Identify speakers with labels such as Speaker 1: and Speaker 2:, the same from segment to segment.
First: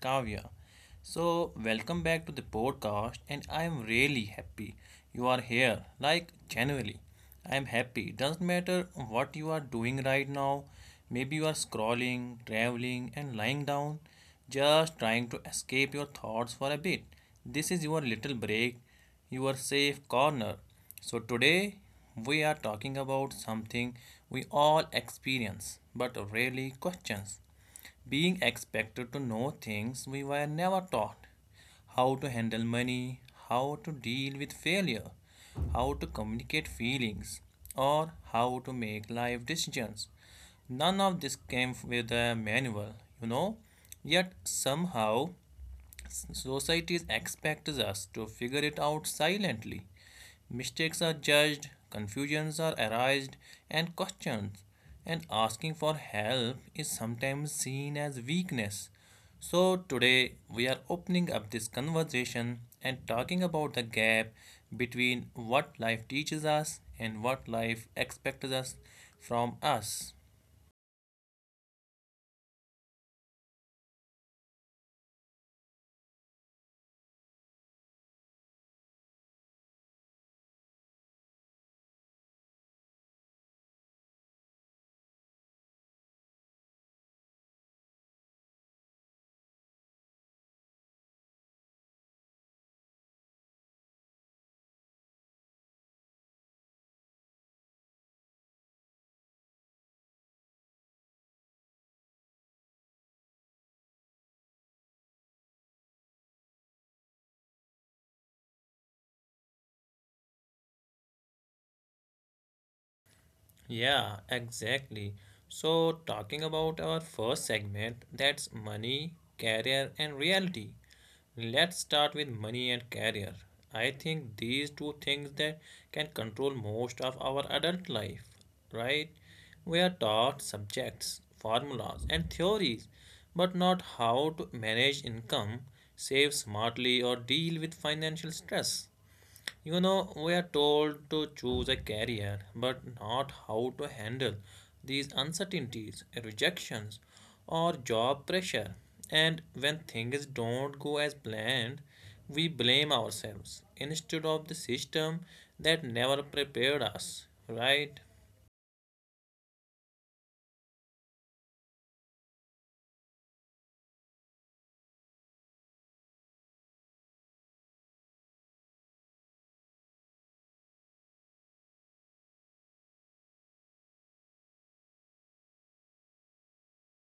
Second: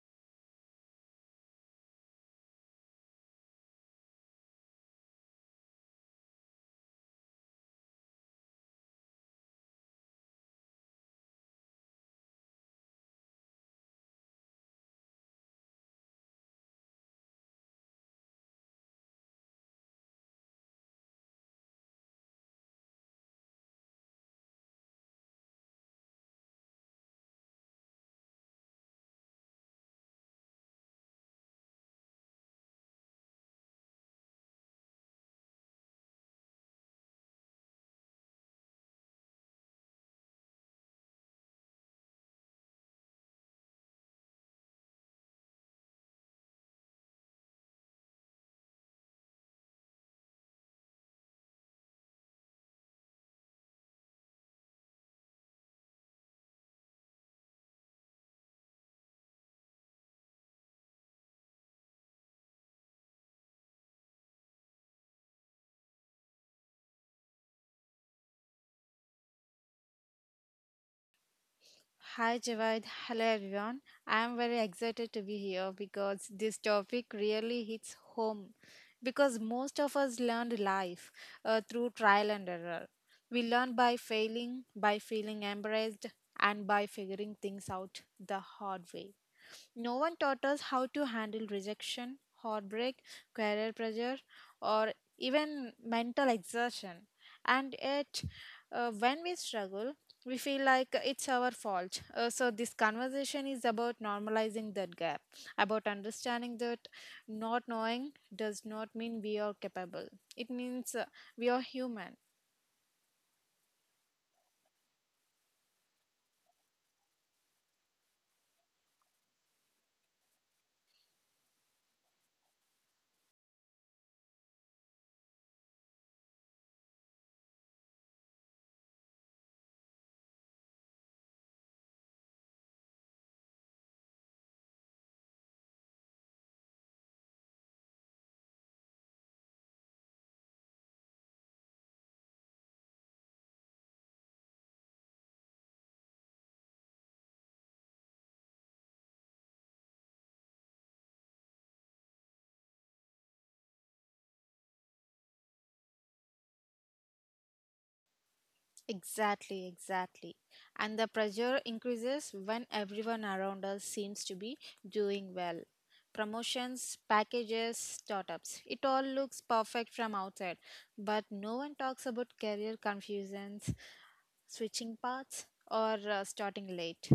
Speaker 1: Kavya. So, welcome back to the podcast, and I am really happy you are here. Like, genuinely, I am happy. Doesn't matter what you are doing right now, maybe you are scrolling, traveling, and lying down, just trying to escape your thoughts for a bit. This is your little break your safe corner. So, today we are talking about something we all experience but rarely questions being expected to know things we were never taught how to handle money, how to deal with failure, how to communicate feelings, or how to make life decisions. None of this came with a manual, you know, yet somehow society expects us to figure it out silently. Mistakes are judged, confusions are erased, and questioned. And asking for help is sometimes seen as weakness. So, today we are opening up this conversation and talking about the gap between what life teaches us and what life expects us from us.
Speaker 2: Hi Javed. Hello everyone. I am very excited to be here because this topic really hits home. Because most of us learned life through trial and error. We learn by failing, by feeling embarrassed, and by figuring things out the hard way. No one taught us how to handle rejection, heartbreak, career pressure, or even mental exertion. And yet, when we struggle, we feel like it's our fault. So, this conversation is about normalizing that gap, about understanding that not knowing does not mean we are capable. It means we are human.
Speaker 1: Yeah, exactly. So, talking about our first segment, that's money, career, and reality. Let's start with money and career. I think these two things that can control most of our adult life, right? We are taught subjects, formulas, and theories, but not how to manage income, save smartly, or deal with financial stress. We are told to choose a career, but not how to handle these uncertainties, rejections, or job pressure. And when things don't go as planned, we blame ourselves instead of the system that never prepared us, right?
Speaker 2: Exactly, exactly. And the pressure increases when everyone around us seems to be doing well. Promotions, packages, startups. It all looks perfect from outside, but no one talks about career confusions, switching paths, or starting late.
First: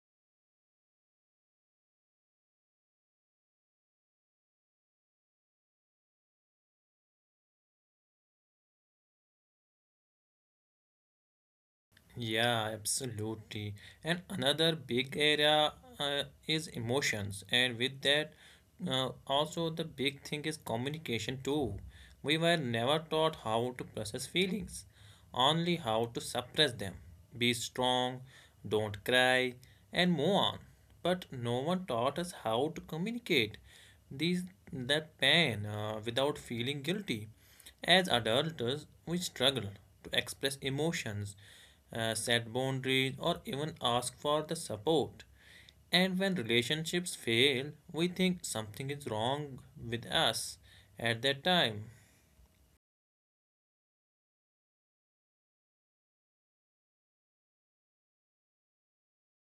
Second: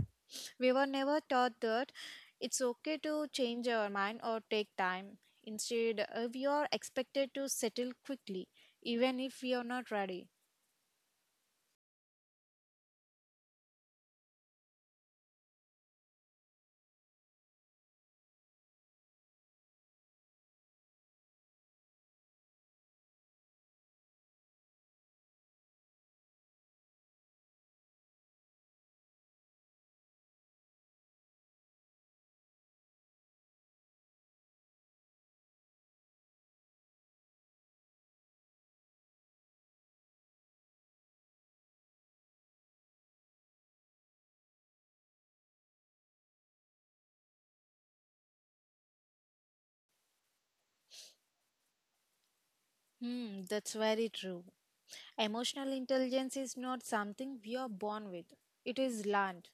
Speaker 2: We were never taught that it's okay to change our mind or take time. Instead, we are expected to settle quickly, even if we are not ready.
Speaker 1: Yeah, absolutely. And another big area is emotions, and with that, also the big thing is communication too. We were never taught how to process feelings, only how to suppress them. Be strong, don't cry, and move on. But no one taught us how to communicate these that pain without feeling guilty. As adults, we struggle to express emotions, set boundaries, or even ask for the support. And when relationships fail, we think something is wrong with us at that time.
Speaker 2: Hmm, that's very true. Emotional intelligence is not something we are born with, it is learned.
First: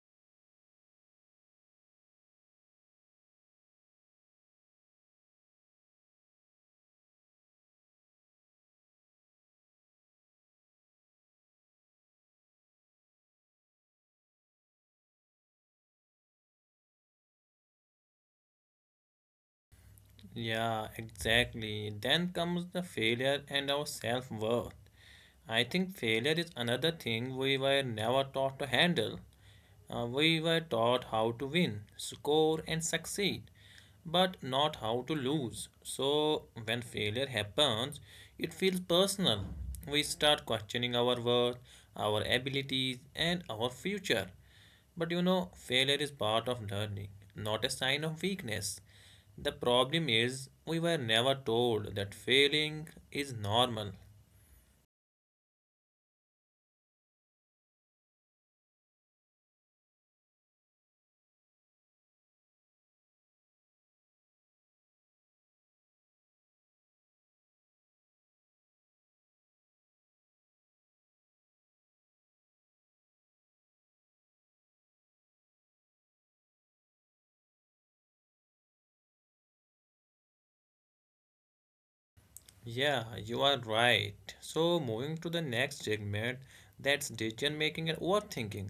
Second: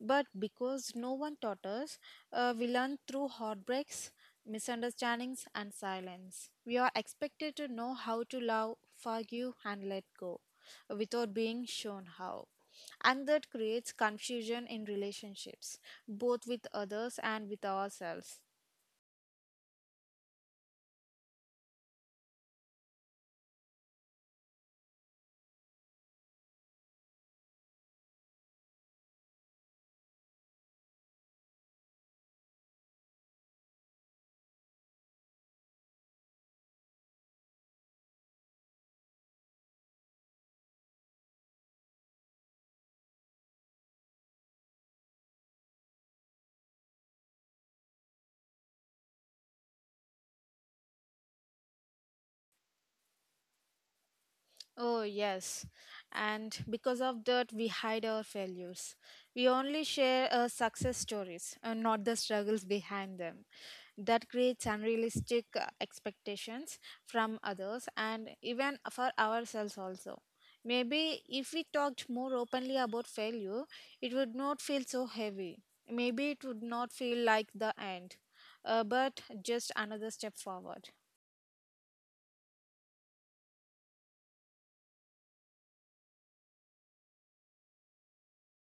Speaker 2: But because no one taught us, we learn through heartbreaks, misunderstandings, and silence. We are expected to know how to love, forgive, and let go without being shown how. And that creates confusion in relationships, both with others and with ourselves.
Speaker 1: Yeah, exactly. Then comes the failure and our self worth. I think failure is another thing we were never taught to handle. We were taught how to win, score, and succeed, but not how to lose. So, when failure happens, it feels personal. We start questioning our worth, our abilities, and our future. But failure is part of learning, not a sign of weakness. The problem is, we were never told that failing is normal.
Speaker 2: Oh, yes. And because of that, we hide our failures. We only share our success stories and not the struggles behind them. That creates unrealistic expectations from others and even for ourselves also. Maybe if we talked more openly about failure, it would not feel so heavy. Maybe it would not feel like the end, but just another step forward.
Speaker 1: Yeah, you are right. So, moving to the next segment that's decision making and overthinking.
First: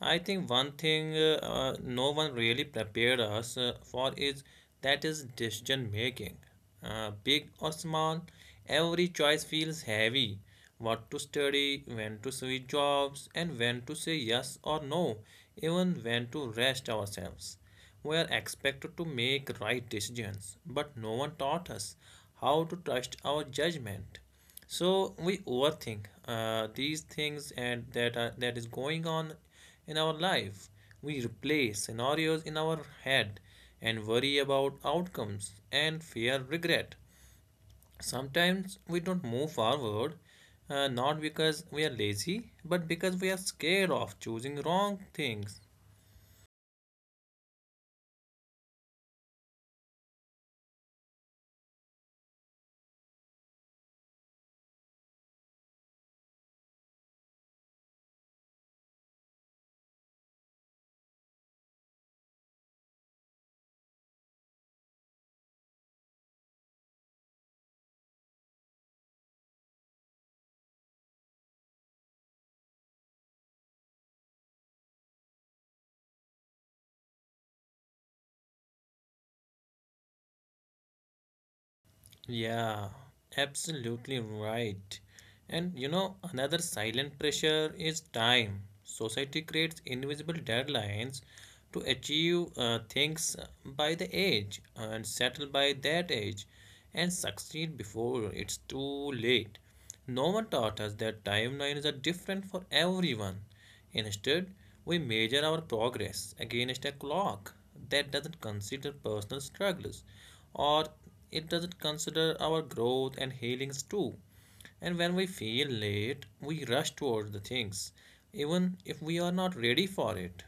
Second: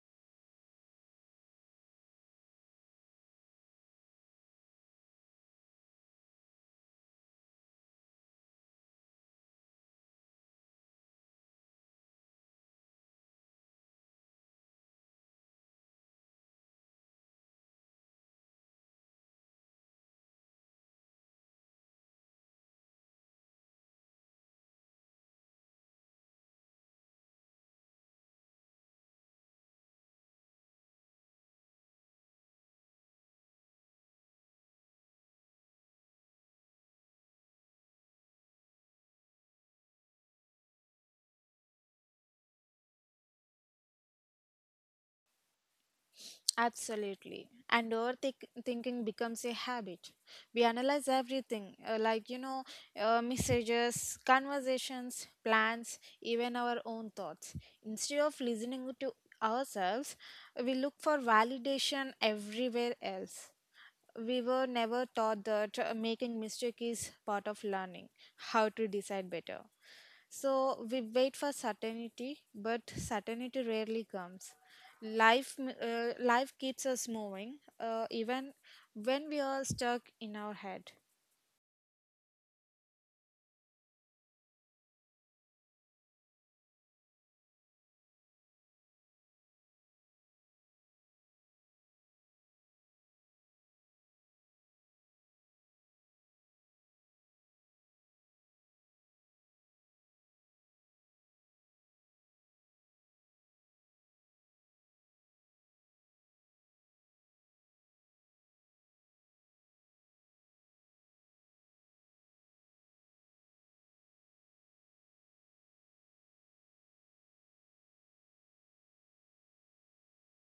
Speaker 1: I think one thing no one really prepared us for is that is decision making. Big or small, every choice feels heavy. What to study, when to switch jobs, and when to say yes or no, even when to rest ourselves. We are expected to make right decisions, but no one taught us how to trust our judgment. So we overthink these things and that are, that is going on in our life. We replay scenarios in our head and worry about outcomes and fear regret. Sometimes we don't move forward, not because we are lazy, but because we are scared of choosing wrong things.
Speaker 2: Absolutely. And overthinking becomes a habit. We analyze everything, like, you know, messages, conversations, plans, even our own thoughts. Instead of listening to ourselves, we look for validation everywhere else. We were never taught that making mistake is part of learning how to decide better. So we wait for certainty, but certainty rarely comes. Life keeps us moving even when we are stuck in our head.
Speaker 1: Yeah, absolutely right. And another silent pressure is time. Society creates invisible deadlines to achieve things by the age and settle by that age and succeed before it's too late. No one taught us that timelines are different for everyone. Instead, we measure our progress against a clock that doesn't consider personal struggles or it doesn't consider our growth and healings too. And when we feel late, we rush towards the things, even if we are not ready for it.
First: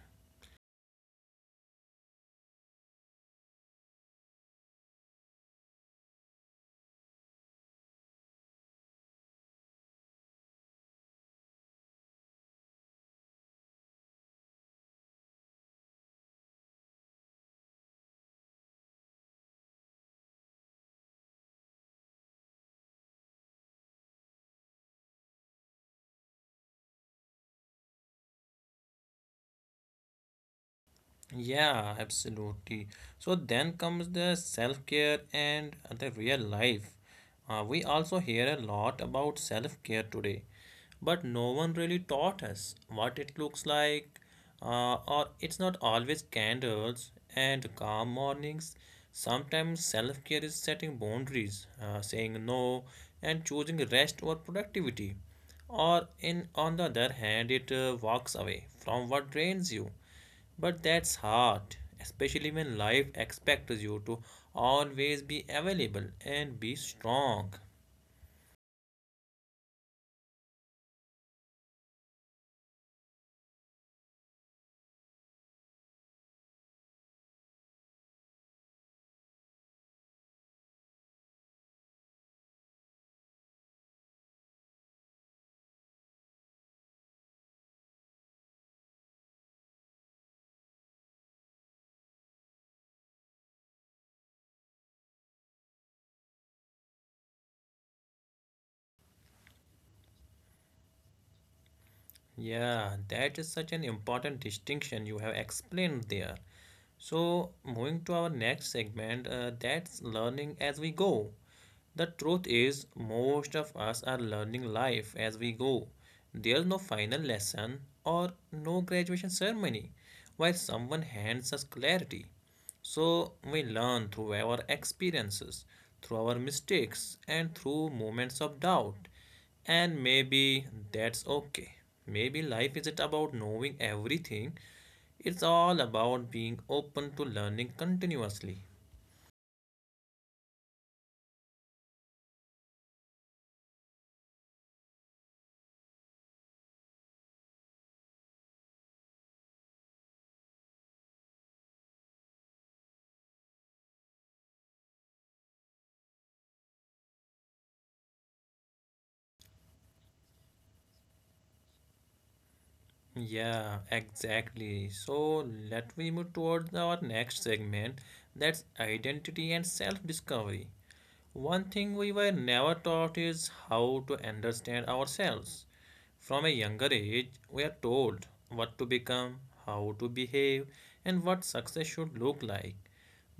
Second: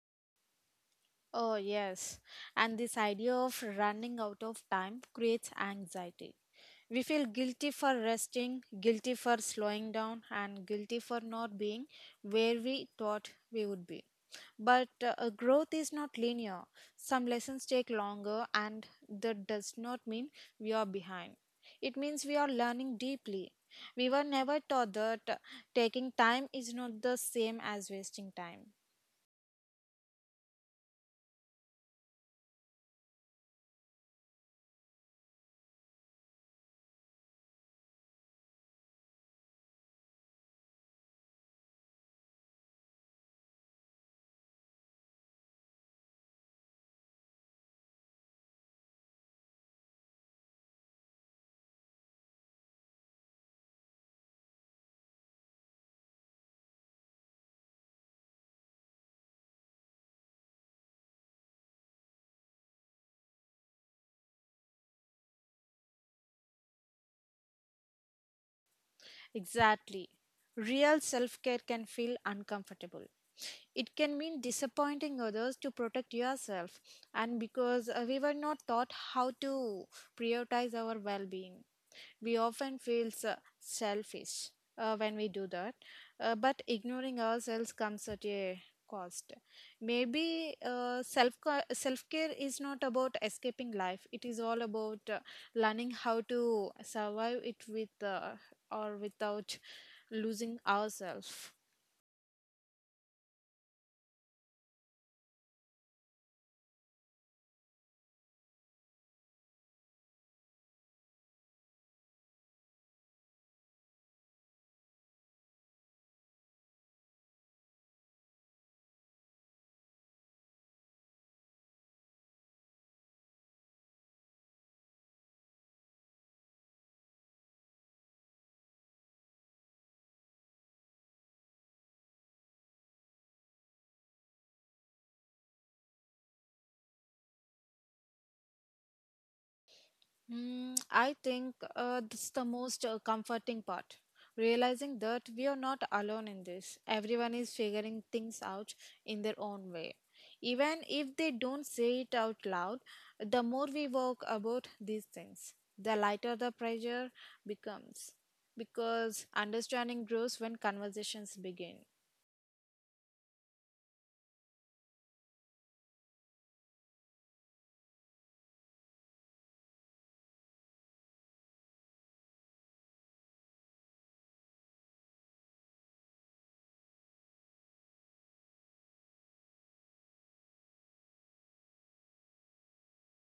Speaker 2: Oh, yes. And this idea of running out of time creates anxiety. We feel guilty for resting, guilty for slowing down, and guilty for not being where we thought we would be. But growth is not linear. Some lessons take longer, and that does not mean we are behind. It means we are learning deeply. We were never taught that taking time is not the same as wasting time.
Speaker 1: Yeah, absolutely. So then comes the self-care and the real life. We also hear a lot about self-care today, but no one really taught us what it looks like. Or it's not always candles and calm mornings. Sometimes self-care is setting boundaries, saying no, and choosing rest or productivity. Or in on the other hand, it walks away from what drains you. But that's hard, especially when life expects you to always be available and be strong.
Speaker 2: Exactly. Real self care can feel uncomfortable. It can mean disappointing others to protect yourself, and because we were not taught how to prioritize our well being. We often feel selfish when we do that, but ignoring ourselves comes at a cost. Maybe self care is not about escaping life, it is all about learning how to survive it with or without losing ourselves.
Speaker 1: Yeah, that is such an important distinction you have explained there. So, moving to our next segment, that's learning as we go. The truth is, most of us are learning life as we go. There's no final lesson or no graduation ceremony where someone hands us clarity. So we learn through our experiences, through our mistakes, and through moments of doubt. And maybe that's okay. Maybe life isn't about knowing everything, it's all about being open to learning continuously.
Speaker 2: Mm, I think that's the most comforting part. Realizing that we are not alone in this. Everyone is figuring things out in their own way. Even if they don't say it out loud, the more we work about these things, the lighter the pressure becomes. Because understanding grows when conversations begin.
Speaker 1: Yeah, exactly. So let me move towards our next segment that's identity and self discovery. One thing we were never taught is how to understand ourselves. From a younger age, we are told what to become, how to behave, and what success should look like.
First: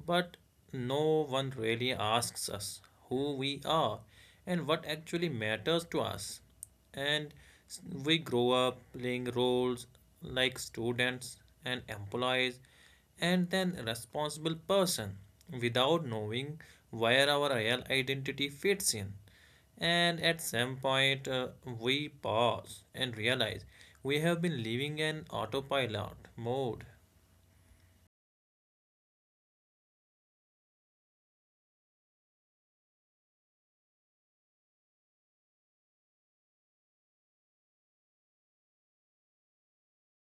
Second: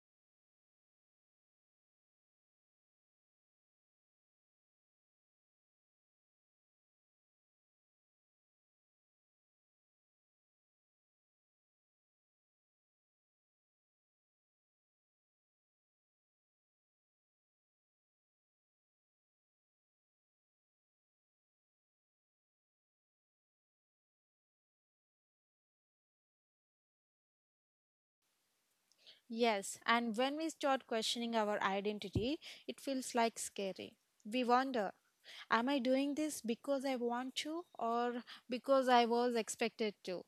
Speaker 1: But no one really asks us who we are and what actually matters to us. And s- we grow up playing roles like students and employees and then responsible person without knowing where our real identity fits in. And at some point, we pause and realize we have been living in autopilot mode.
Speaker 2: Yes, and when we start questioning our identity, it feels like scary. We wonder, am I doing this because I want to or because I was expected to?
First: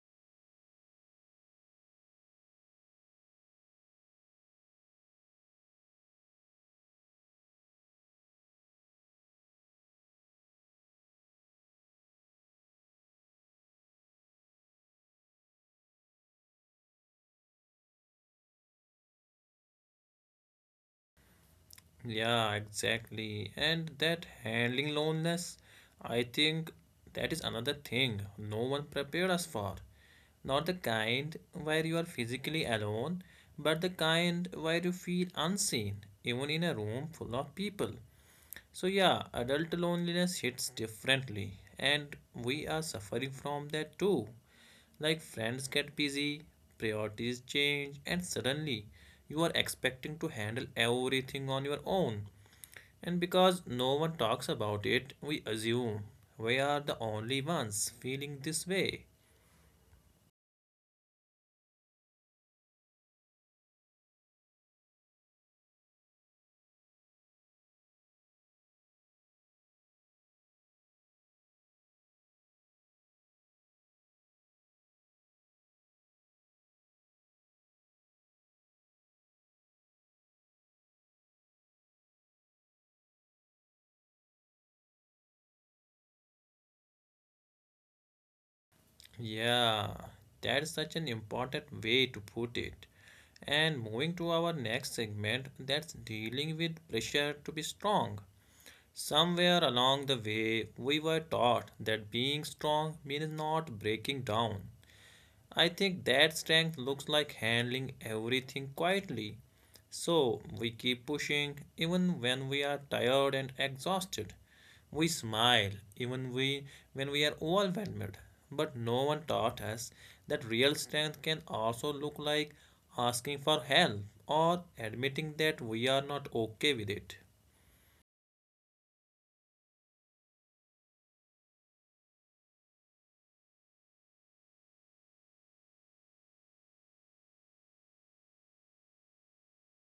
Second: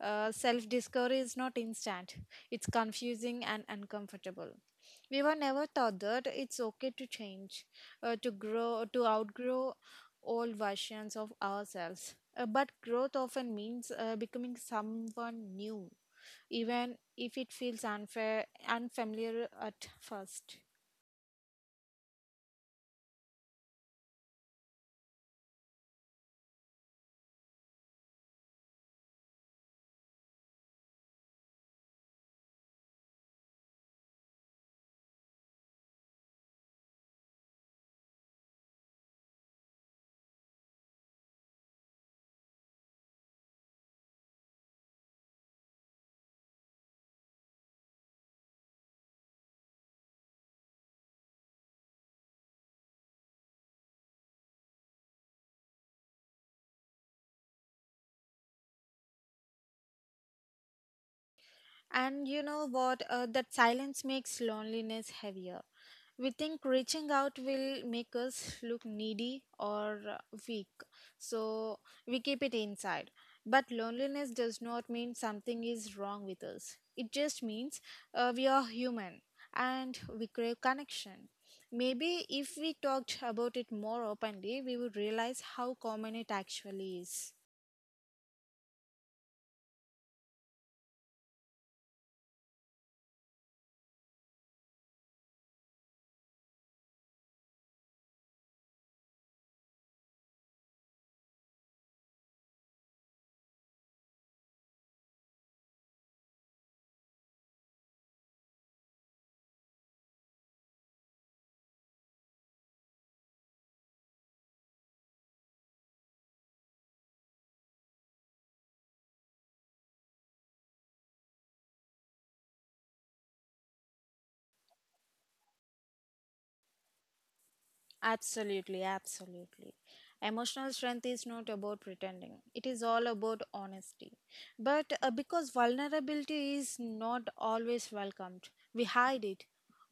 Speaker 2: Self discovery is not instant, it's confusing and uncomfortable. We were never taught that it's okay to change, to grow, to outgrow old versions of ourselves. But growth often means becoming someone new, even if it feels unfair, unfamiliar at first.
Speaker 1: Yeah, exactly. And that handling loneliness, I think that is another thing no one prepared us for. Not the kind where you are physically alone, but the kind where you feel unseen, even in a room full of people. So, yeah, adult loneliness hits differently, and we are suffering from that too. Like friends get busy, priorities change, and suddenly you are expecting to handle everything on your own. And because no one talks about it, we assume we are the only ones feeling this way.
Speaker 2: And you know what? That silence makes loneliness heavier. We think reaching out will make us look needy or weak, so we keep it inside. But loneliness does not mean something is wrong with us, it just means we are human and we crave connection. Maybe if we talked about it more openly, we would realize how common it actually is.
Speaker 1: Yeah, that's such an important way to put it. And moving to our next segment, that's dealing with pressure to be strong. Somewhere along the way, we were taught that being strong means not breaking down, I think that strength looks like handling everything quietly. So we keep pushing even when we are tired and exhausted. We smile even we when we are overwhelmed. But no one taught us that real strength can also look like asking for help or admitting that we are not okay with it.
Speaker 2: Absolutely, absolutely. Emotional strength is not about pretending, it is all about honesty. But because vulnerability is not always welcomed, we hide it.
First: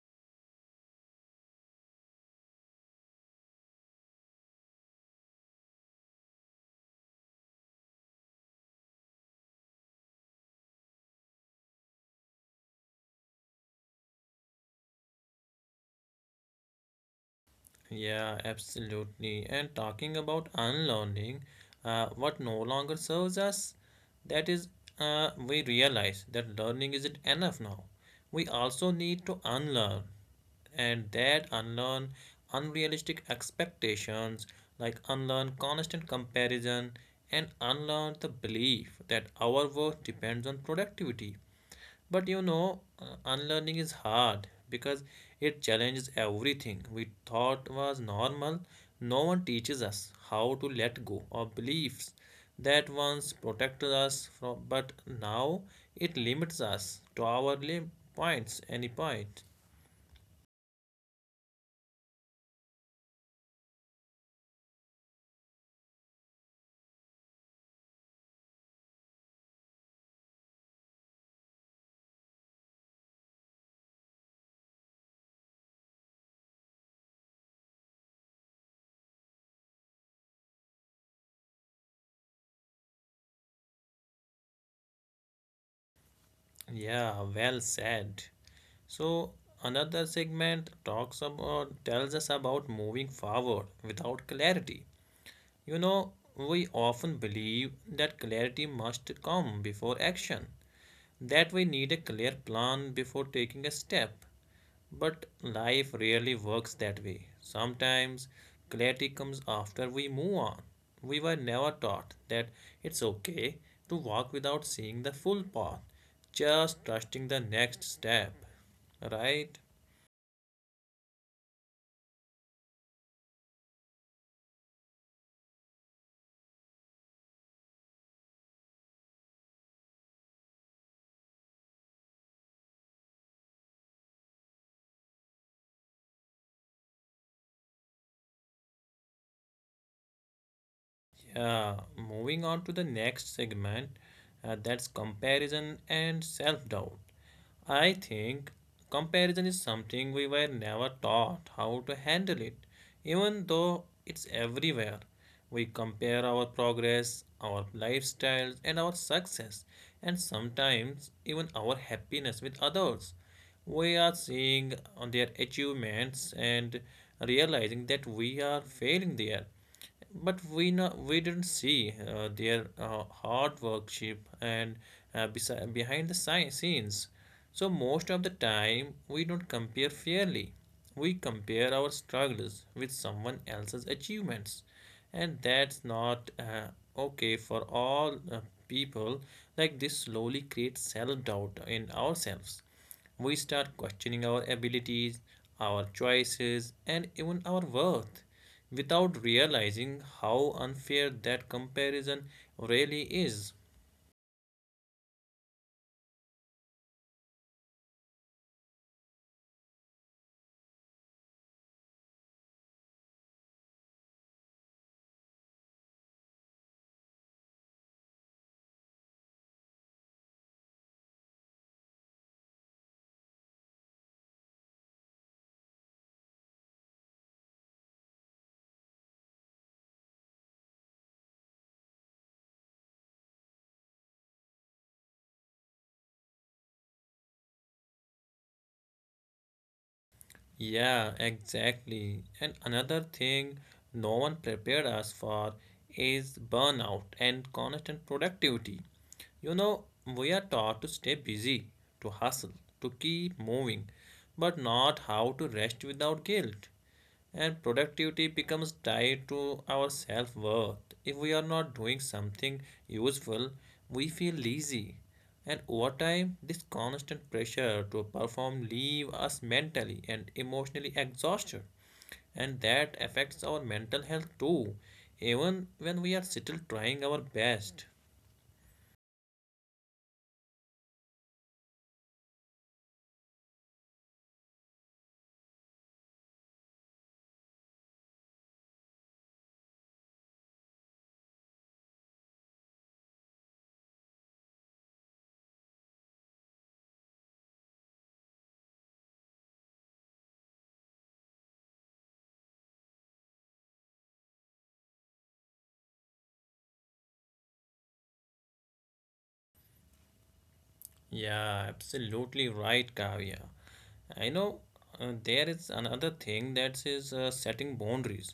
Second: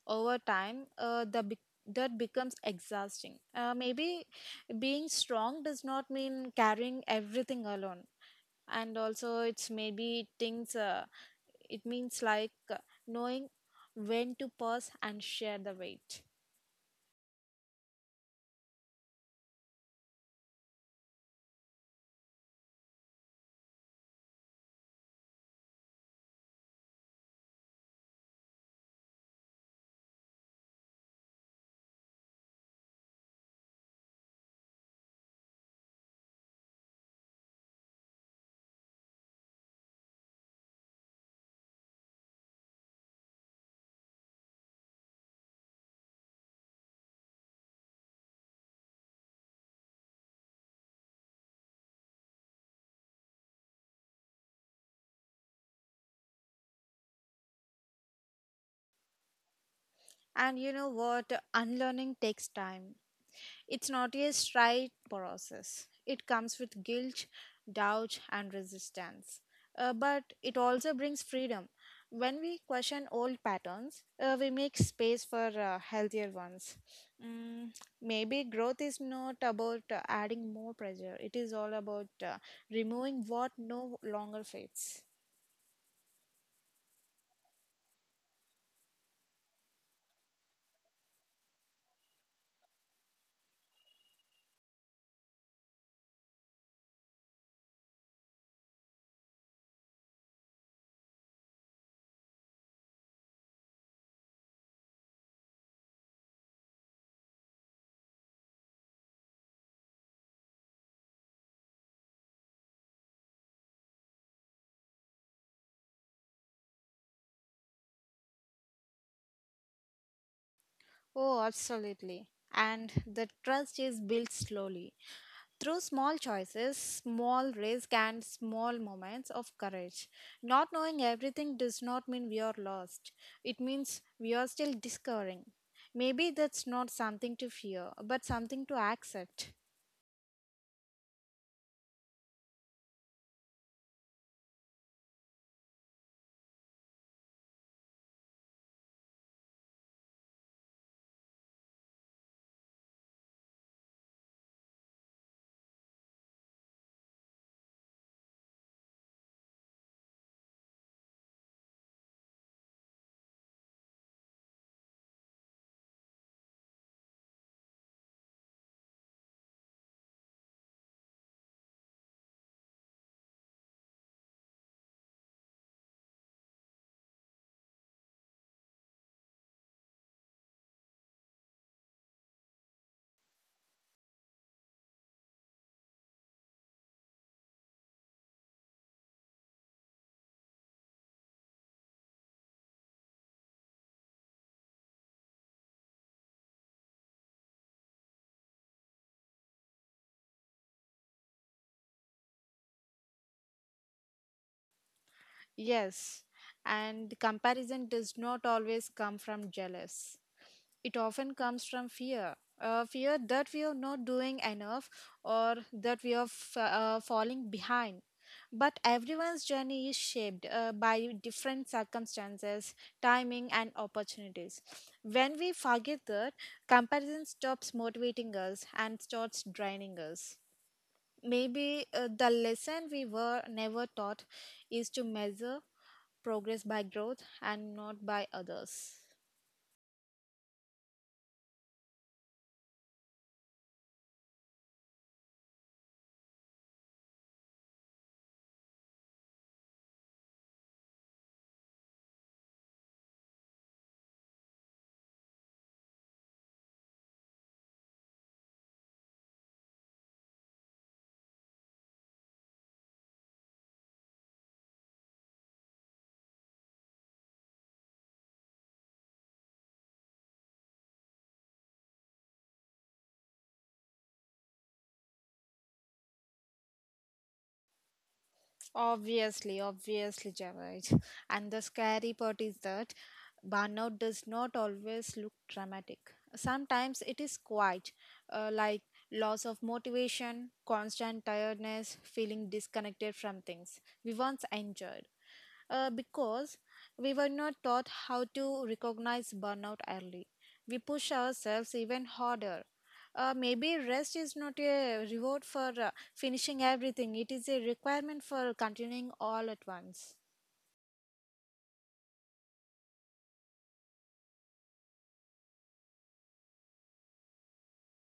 Speaker 2: Over time, that becomes exhausting. Maybe being strong does not mean carrying everything alone. And also, it's maybe things, it means like knowing when to pause and share the weight.
Speaker 1: Yeah, absolutely. And talking about unlearning, what no longer serves us, that is, we realize that learning isn't enough now. We also need to unlearn, and that unlearn unrealistic expectations, like unlearn constant comparison, and unlearn the belief that our worth depends on productivity. But unlearning is hard because it challenges everything we thought was normal. No one teaches us how to let go of beliefs that once protected us from, but now it limits us to our points, any point.
Speaker 2: And you know what? Unlearning takes time. It's not a straight process. It comes with guilt, doubt, and resistance. But it also brings freedom. When we question old patterns, we make space for healthier ones. Mm, maybe growth is not about adding more pressure, it is all about removing what no longer fits.
Speaker 1: Yeah, well said. So another segment talks about tells us about moving forward without clarity. We often believe that clarity must come before action, that we need a clear plan before taking a step. But life rarely works that way. Sometimes clarity comes after we move on. We were never taught that it's okay to walk without seeing the full path, just trusting the next step, right?
Speaker 2: Oh, absolutely. And the trust is built slowly through small choices, small risk, and small moments of courage. Not knowing everything does not mean we are lost. It means we are still discovering. Maybe that's not something to fear, but something to accept.
Speaker 1: Yeah, moving on to the next segment, that's comparison and self doubt. I think comparison is something we were never taught how to handle it, even though it's everywhere. We compare our progress, our lifestyles, and our success, and sometimes even our happiness with others. We are seeing on their achievements and realizing that we are failing there. But we no, we didn't see their hard workship and behind the scenes. So most of the time we don't compare fairly. We compare our struggles with someone else's achievements, and that's not okay for all people. Like this slowly creates self doubt in ourselves. We start questioning our abilities, our choices, and even our worth without realizing how unfair that comparison really is.
Speaker 2: Yes, and comparison does not always come from jealous. It often comes from fear. Fear that we are not doing enough or that we are falling behind. But everyone's journey is shaped by different circumstances, timing, and opportunities. When we forget that, comparison stops motivating us and starts draining us. Maybe the lesson we were never taught is to measure progress by growth and not by others.
Speaker 1: Yeah, exactly. And another thing no one prepared us for is burnout and constant productivity. You know, we are taught to stay busy, to hustle, to keep moving, but not how to rest without guilt. And productivity becomes tied to our self worth. If we are not doing something useful, we feel lazy. And over time, this constant pressure to perform leave us mentally and emotionally exhausted. And that affects our mental health too, even when we are still trying our best.
Speaker 2: Obviously, obviously, Javed. And the scary part is that burnout does not always look dramatic. Sometimes it is quiet, like loss of motivation, constant tiredness, feeling disconnected from things we once enjoyed because we were not taught how to recognize burnout early. We push ourselves even harder. Maybe rest is not a reward for finishing everything, it is a requirement for continuing all at once.
Speaker 1: Yeah, absolutely right, Kavya. I know there is another thing that is setting boundaries,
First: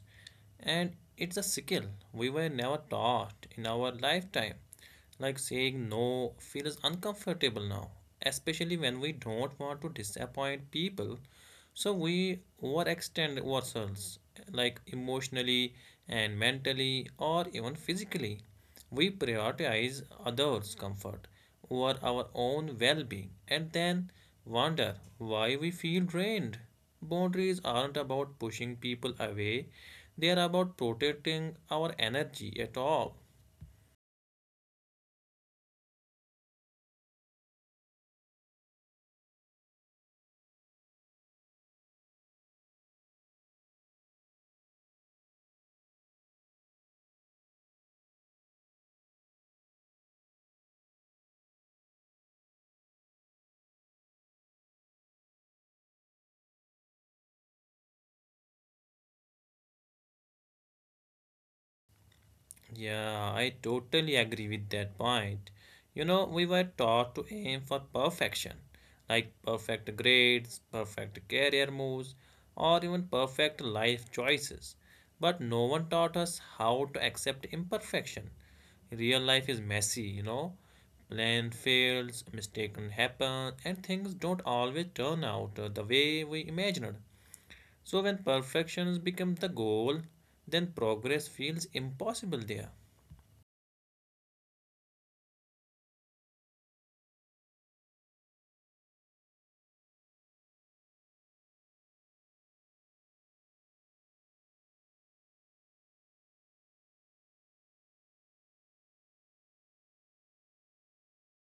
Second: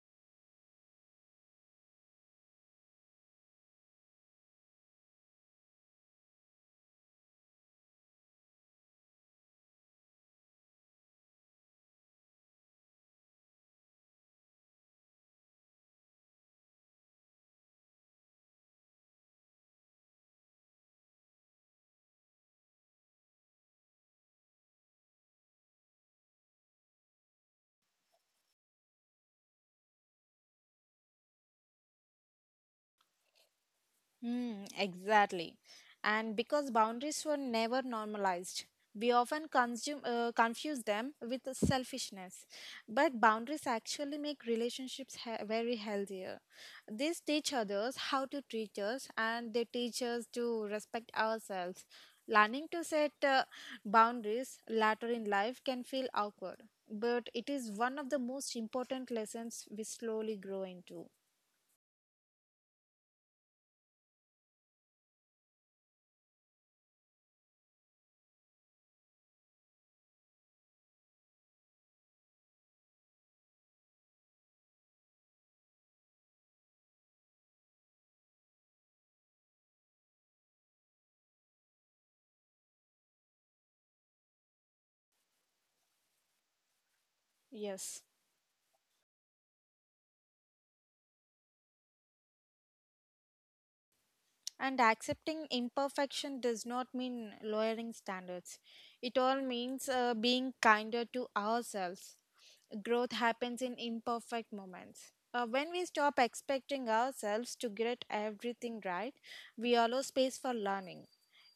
Speaker 1: and it's a skill we were never taught in our lifetime. Like saying no feels uncomfortable now, especially when we don't want to disappoint people. So we overextend ourselves, like emotionally and mentally, or even physically. We prioritize others' comfort over our own well being and then wonder why we feel drained. Boundaries aren't about pushing people away, they are about protecting our energy at all.
Speaker 2: Hmm, exactly. And because boundaries were never normalized, we often consume, confuse them with selfishness. But boundaries actually make relationships very healthier. These teach others how to treat us and they teach us to respect ourselves. Learning to set boundaries later in life can feel awkward, but it is one of the most important lessons we slowly grow into.
Speaker 1: Yeah, I totally agree with that point. We were taught to aim for perfection, like perfect grades, perfect career moves, or even perfect life choices. But no one taught us how to accept imperfection. Real life is messy. Plan fails, mistaken happen, and things don't always turn out the way we imagined.
Speaker 2: Yes.
Speaker 1: So when perfections become the goal, then progress feels impossible there.
Speaker 2: And accepting imperfection does not mean lowering standards. It all means being kinder to ourselves. Growth happens in imperfect moments. When we stop expecting ourselves to get everything right, we allow space for learning.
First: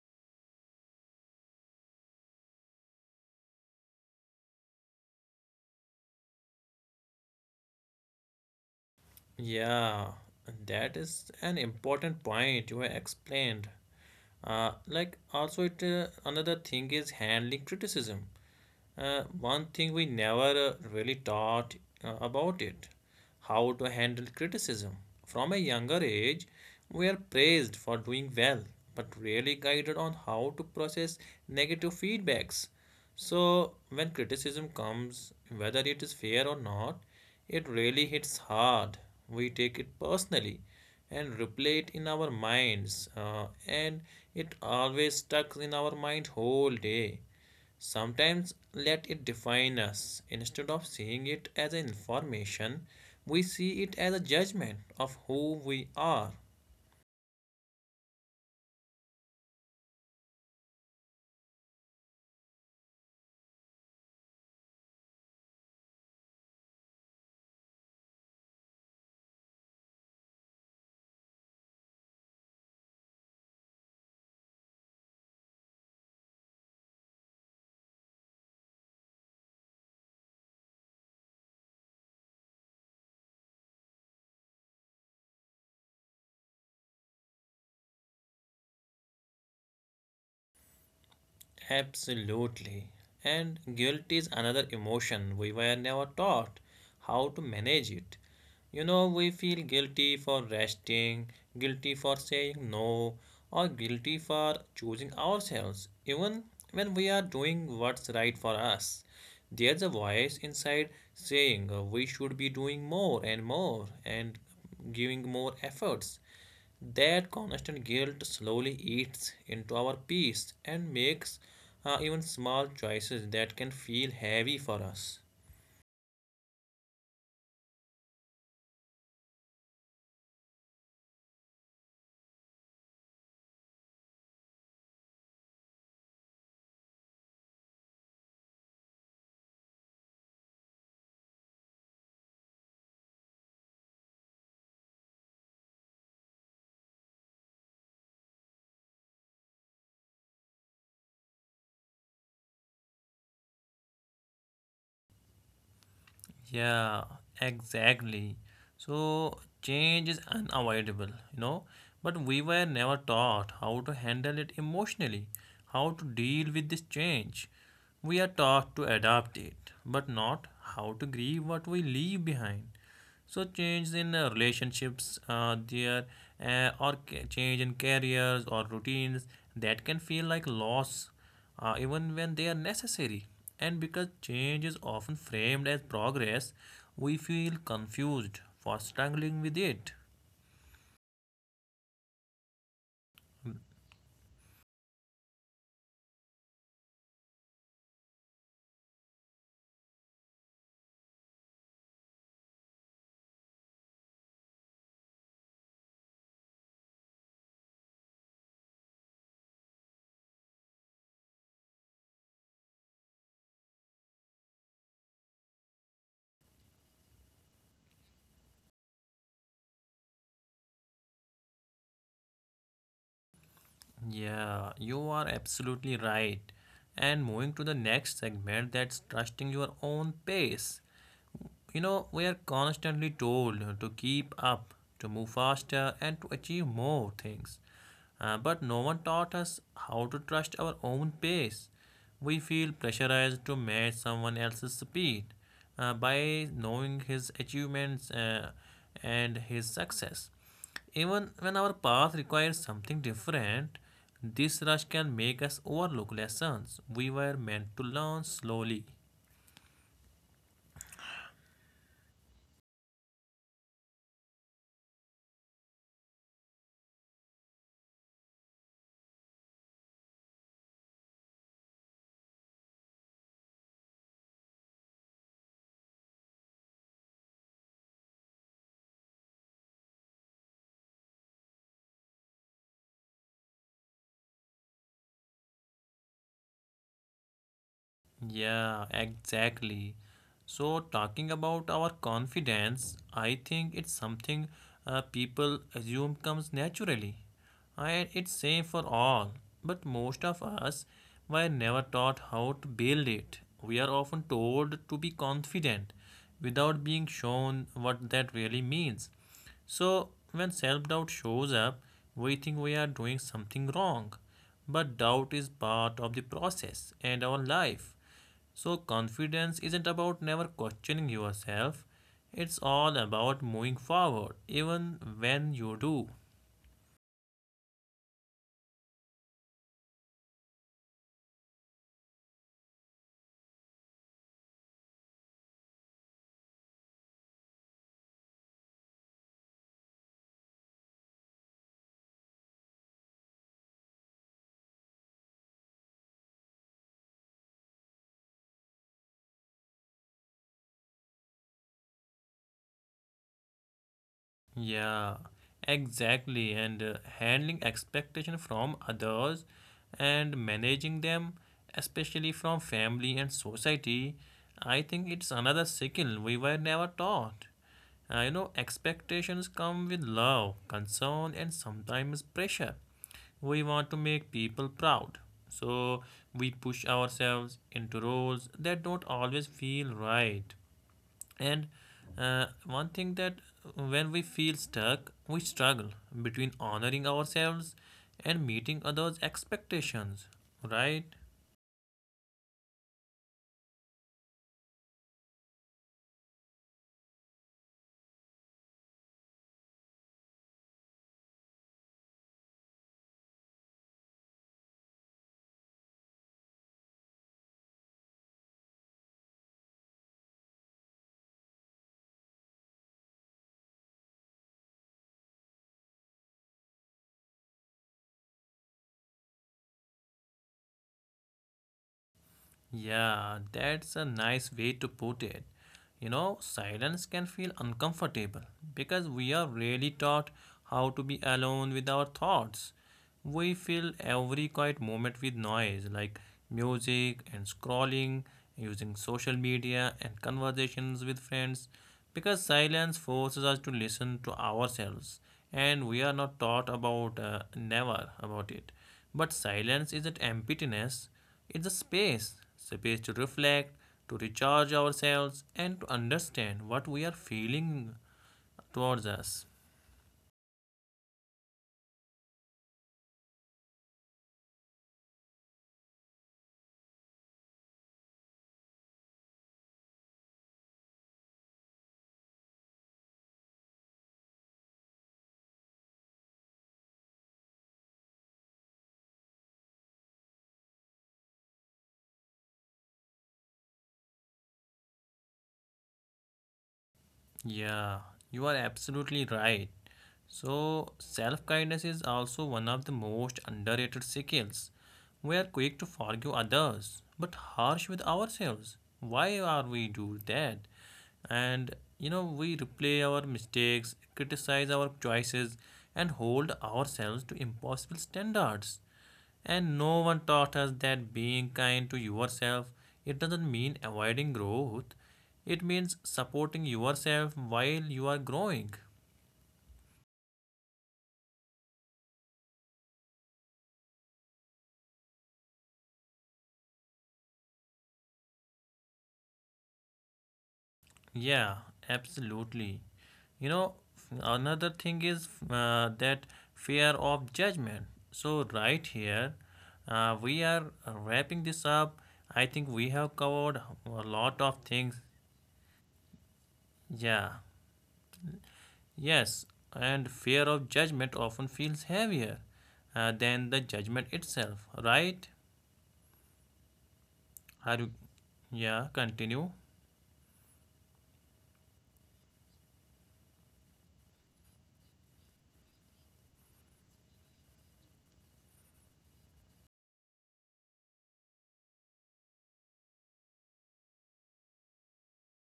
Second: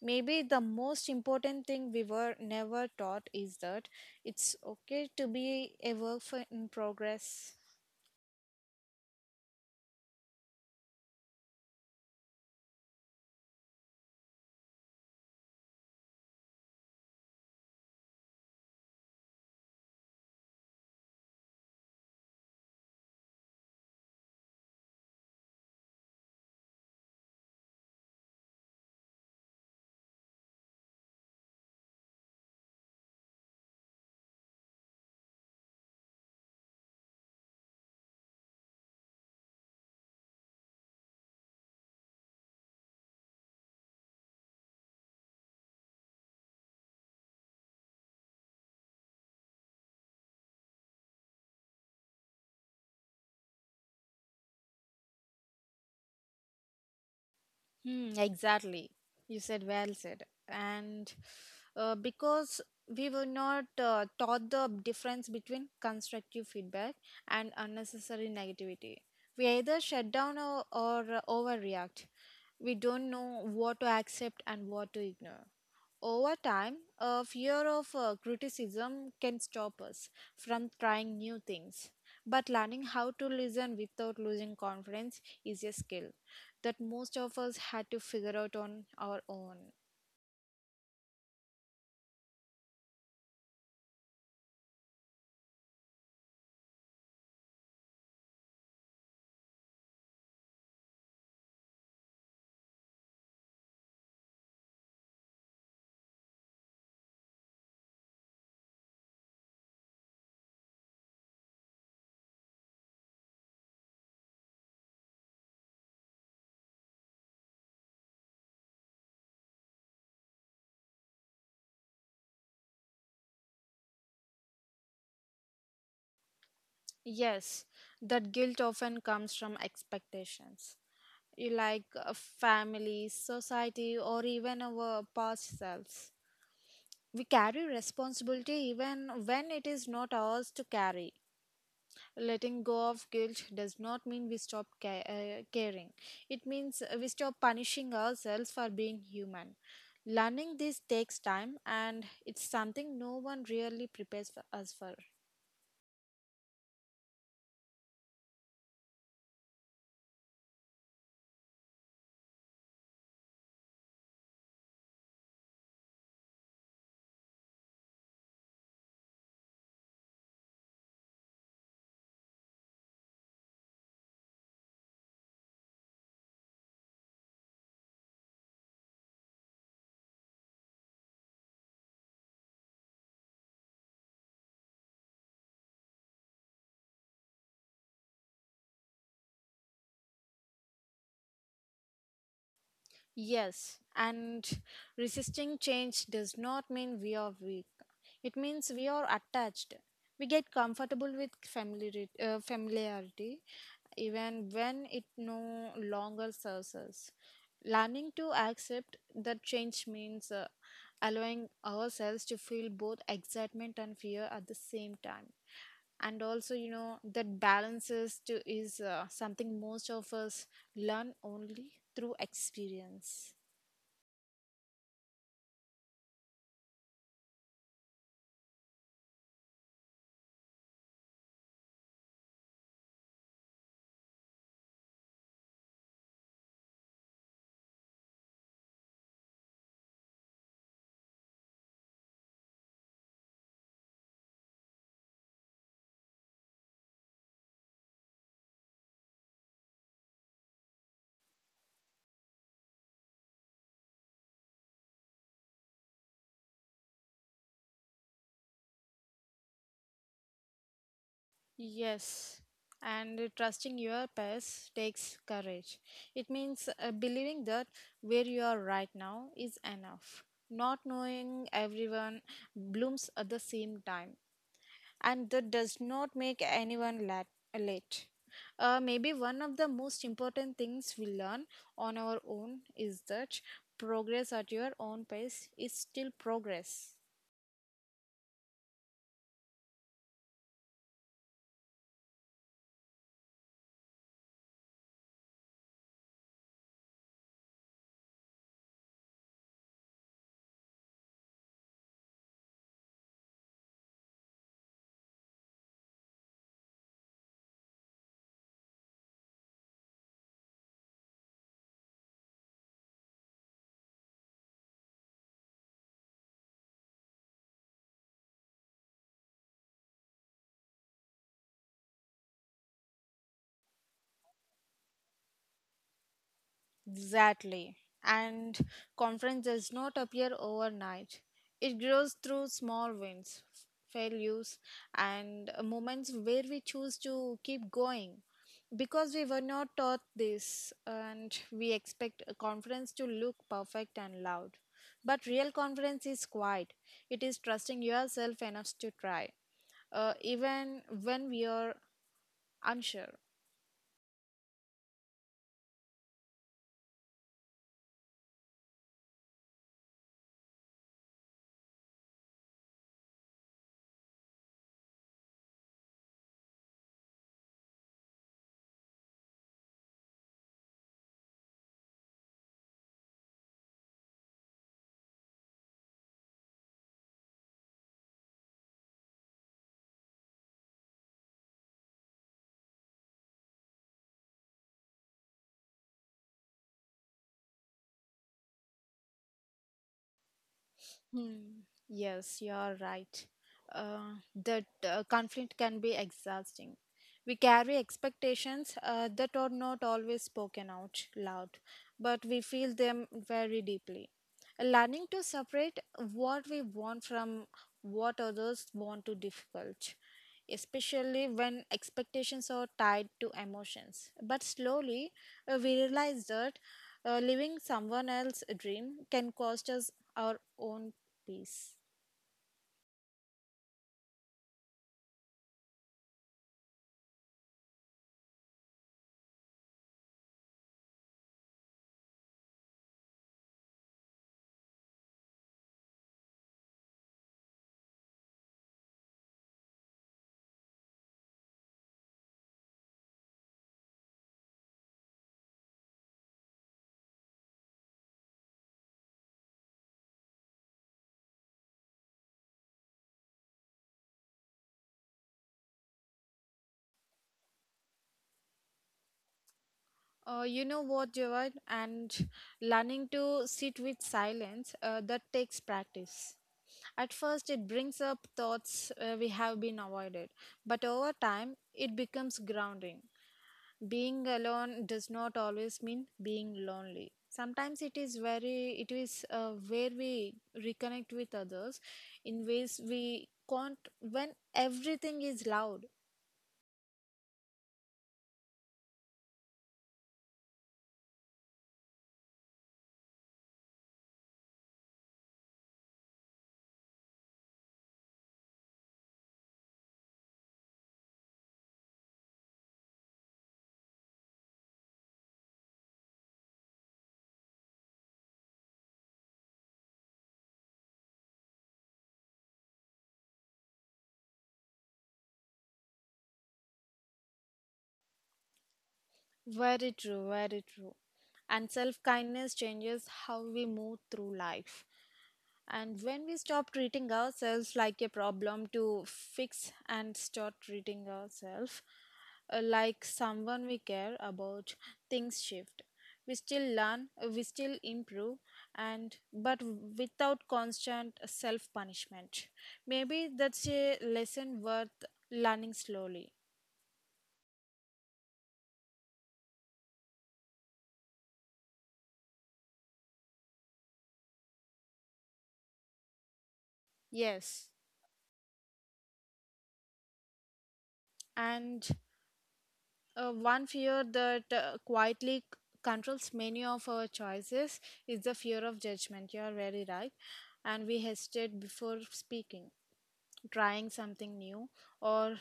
Speaker 2: Maybe the most important thing we were never taught is that it's okay to be a work for in progress.
Speaker 1: Yeah, that is an important point you explained. Like also it another thing is handling criticism. One thing we never really taught about it how to handle criticism. From a younger age, we are praised for doing well, but rarely guided on how to process negative feedbacks. So, when criticism comes, whether it is fair or not, it really hits hard. We take it personally and replay it in our minds, and it always stuck in our mind whole day. Sometimes let it define us. Instead of seeing it as information, we see it as a judgment of who we are.
Speaker 2: Hmm, exactly. You said well said. And because we were not taught the difference between constructive feedback and unnecessary negativity, we either shut down or overreact. We don't know what to accept and what to ignore. Over time, a fear of criticism can stop us from trying new things. But learning how to listen without losing confidence is a skill that most of us had to figure out on our own.
Speaker 1: Absolutely. And guilt is another emotion. We were never taught how to manage it. We feel guilty for resting, guilty for saying no, or guilty for choosing ourselves, even when we are doing what's right for us. There's a voice inside saying we should be doing more and more and giving more efforts. That constant guilt slowly eats into our peace and makes even small choices that can feel heavy for us.
Speaker 2: Yes, that guilt often comes from expectations, you like family, society, or even our past selves. We carry responsibility even when it is not ours to carry. Letting go of guilt does not mean we stop caring, it means we stop punishing ourselves for being human. Learning this takes time and it's something no one really prepares for us for.
Speaker 1: Yeah, exactly. So change is unavoidable, but we were never taught how to handle it emotionally, how to deal with this change. We are taught to adapt it, but not how to grieve what we leave behind. So change in relationships there or change in careers or routines that can feel like loss even when they are necessary. And because change is often framed as progress, we feel confused for struggling with it.
Speaker 2: Yes, and resisting change does not mean we are weak. It means we are attached. We get comfortable with familiarity, even when it no longer serves us. Learning to accept that change means allowing ourselves to feel both excitement and fear at the same time, and also you know that balances to is something most of us learn only through experience.
Speaker 1: Yeah, you are absolutely right. And moving to the next segment, that's trusting your own pace. We are constantly told to keep up, to move faster, and to achieve more things. But no one taught us how to trust our own pace. We feel pressurized to match someone else's speed by knowing his achievements and his success. Even when our path requires something different, this rush can make us overlook lessons we were meant to learn slowly.
Speaker 2: Yes, and trusting your past takes courage. It means believing that where you are right now is enough. Not knowing everyone blooms at the same time, and that does not make anyone late. Maybe one of the most important things we learn on our own is that progress at your own pace is still progress.
Speaker 1: Yeah, exactly. So, talking about our confidence, I think it's something people assume comes naturally. And it's same for all. But most of us were never taught how to build it. We are often told to be confident without being shown what that really means. So, when self doubt shows up, we think we are doing something wrong. But doubt is part of the process and our life. So, confidence isn't about never questioning yourself, it's all about moving forward, even when you do.
Speaker 2: Exactly. And confidence does not appear overnight. It grows through small wins, failures, and moments where we choose to keep going. Because we were not taught this, and we expect a confidence to look perfect and loud. But real confidence is quiet, it is trusting yourself enough to try, even when we are unsure.
Speaker 1: Yeah, exactly. And handling expectation from others and managing them, especially from family and society, I think it's another skill we were never taught. You know, expectations come with love, concern, and sometimes pressure. We want to make people proud. So we push ourselves into roles that don't always feel right. And one thing that when we feel stuck, we struggle between honoring ourselves and meeting others' expectations, right?
Speaker 2: Hmm. Yes, you are right. Uh, that conflict can be exhausting. We carry expectations that are not always spoken out loud, but we feel them very deeply. Learning to separate what we want from what others want to difficult, especially when expectations are tied to emotions. But slowly we realize that living someone else's dream can cost us our own peace.
Speaker 1: Yeah, that's a nice way to put it. You know, silence can feel uncomfortable because we are really taught how to be alone with our thoughts. We fill every quiet moment with noise like music and scrolling, using social media and conversations with friends because silence forces us to listen to ourselves and we are not taught about never about it. But silence isn't emptiness, it's a space to reflect, to recharge ourselves, and to understand what we are feeling towards us.
Speaker 2: You know what, Javad? And learning to sit with silence, that takes practice. At first, it brings up thoughts we have been avoided, but over time, it becomes grounding. Being alone does not always mean being lonely. Sometimes it is where we reconnect with others in ways we can't when everything is loud.
Speaker 1: Yeah, you are absolutely right. So, self kindness is also one of the most underrated skills. We are quick to forgive others, but harsh with ourselves. Why are we do that? And We replay our mistakes, criticize our choices, and hold ourselves to impossible standards. And no one taught us that being kind to yourself it doesn't mean avoiding growth. It means supporting yourself while you are growing.
Speaker 2: Very true, very true. And self kindness changes how we move through life. And when we stop treating ourselves like a problem to fix and start treating
Speaker 1: Yeah,
Speaker 2: ourselves
Speaker 1: absolutely.
Speaker 2: like
Speaker 1: You
Speaker 2: someone
Speaker 1: know,
Speaker 2: we care
Speaker 1: another
Speaker 2: about,
Speaker 1: thing is
Speaker 2: things shift.
Speaker 1: that
Speaker 2: We still
Speaker 1: fear
Speaker 2: learn,
Speaker 1: of
Speaker 2: we still
Speaker 1: judgment.
Speaker 2: improve,
Speaker 1: So right
Speaker 2: and
Speaker 1: here,
Speaker 2: but
Speaker 1: we
Speaker 2: without
Speaker 1: are
Speaker 2: constant
Speaker 1: wrapping this
Speaker 2: self
Speaker 1: up. I
Speaker 2: punishment.
Speaker 1: think we have
Speaker 2: Maybe
Speaker 1: covered
Speaker 2: that's
Speaker 1: a
Speaker 2: a
Speaker 1: lot of
Speaker 2: lesson
Speaker 1: things.
Speaker 2: worth learning slowly.
Speaker 1: Yeah. Yes, and fear of judgment often feels heavier than the judgment itself, right? Are
Speaker 2: Yes.
Speaker 1: you, yeah, continue.
Speaker 2: And one fear that quietly controls many of our choices is the fear of judgment. You are very right. And we hesitate before speaking, trying something new, or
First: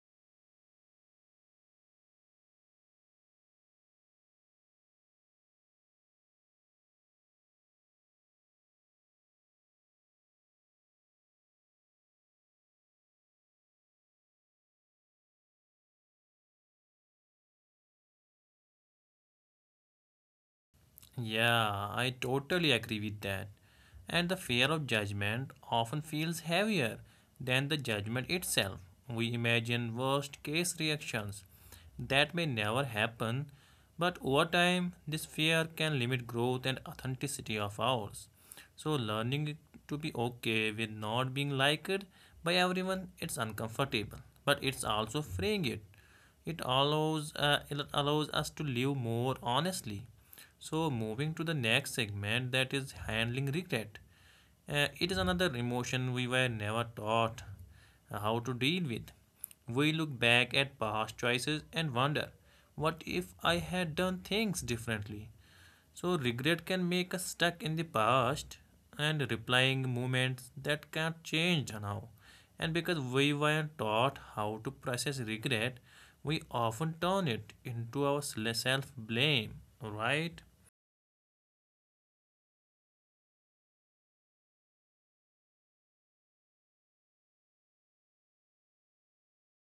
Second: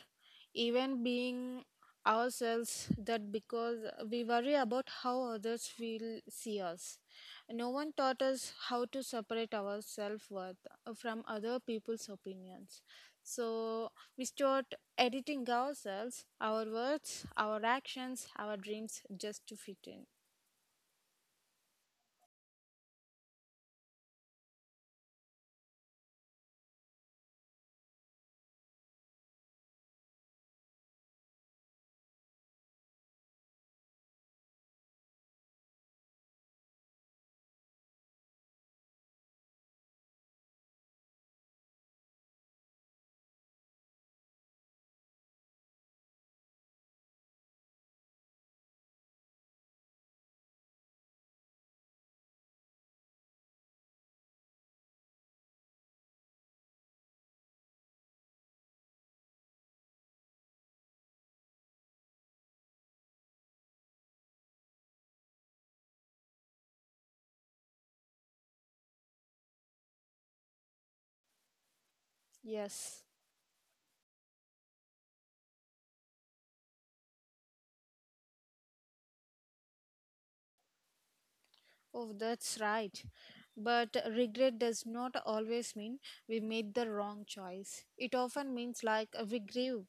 Speaker 2: even being ourselves, that because we worry about how others will see us. No one taught us how to separate our self-worth from other people's opinions, so we start editing ourselves, our words, our actions, our dreams, just to fit in.
Speaker 1: Yeah, I totally agree with that. And the fear of judgment often feels heavier than the judgment itself. We imagine worst case reactions that may never happen, but over time, this fear can limit growth and authenticity of ours. So, learning to be okay with not being liked by everyone, it's uncomfortable, but it's also freeing it. It allows us to live more honestly. So moving to the next segment, that is handling regret. It is another emotion we were never taught how to deal with. We look back at past choices and wonder, what if I had done things differently? So regret can make us stuck in the past and replying moments that can't change now. And
Speaker 2: Yes.
Speaker 1: because we weren't taught how to process regret, we often turn it into our self blame, right?
Speaker 2: Oh, that's right. But regret does not always mean we made the wrong choice. It often means like we grew.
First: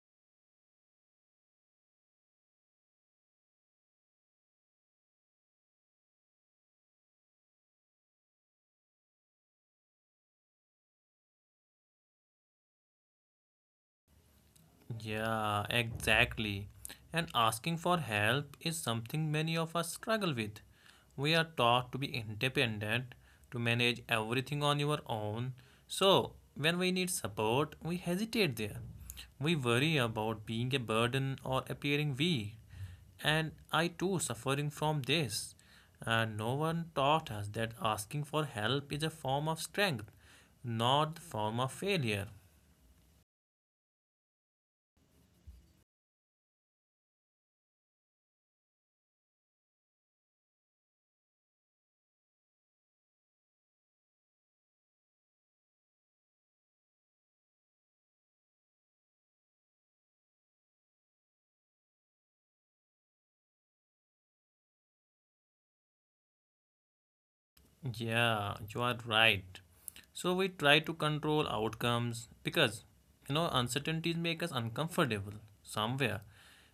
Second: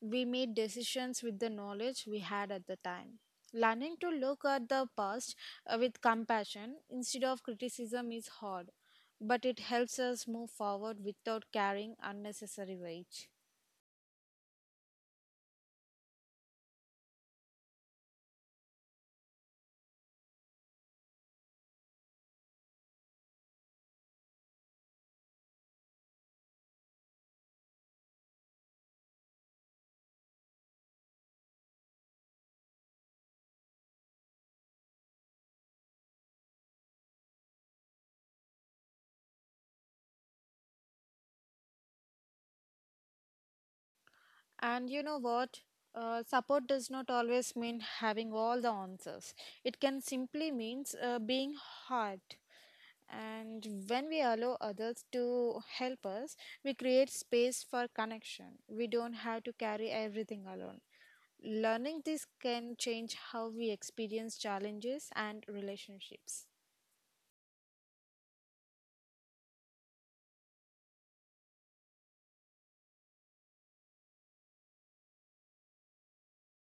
Speaker 2: We made decisions with the knowledge we had at the time. Learning to look at the past with compassion instead of criticism is hard, but it helps us move forward without carrying unnecessary weight.
Speaker 1: Yeah, exactly. And asking for help is something many of us struggle with. We are taught to be independent, to manage everything on your own. So, when we need support, we hesitate there. We worry about being a burden or appearing weak. And I too suffering from this. And no one taught us that asking for help is a form of strength, not the form of failure.
Speaker 2: And you know what? Support does not always mean having all the answers. It can simply means being heard. And when we allow others to help us, we create space for connection. We don't have to carry everything alone. Learning this can change how we experience challenges and relationships.
Speaker 1: Yeah, you are right. So we try to control outcomes because uncertainties make us uncomfortable somewhere.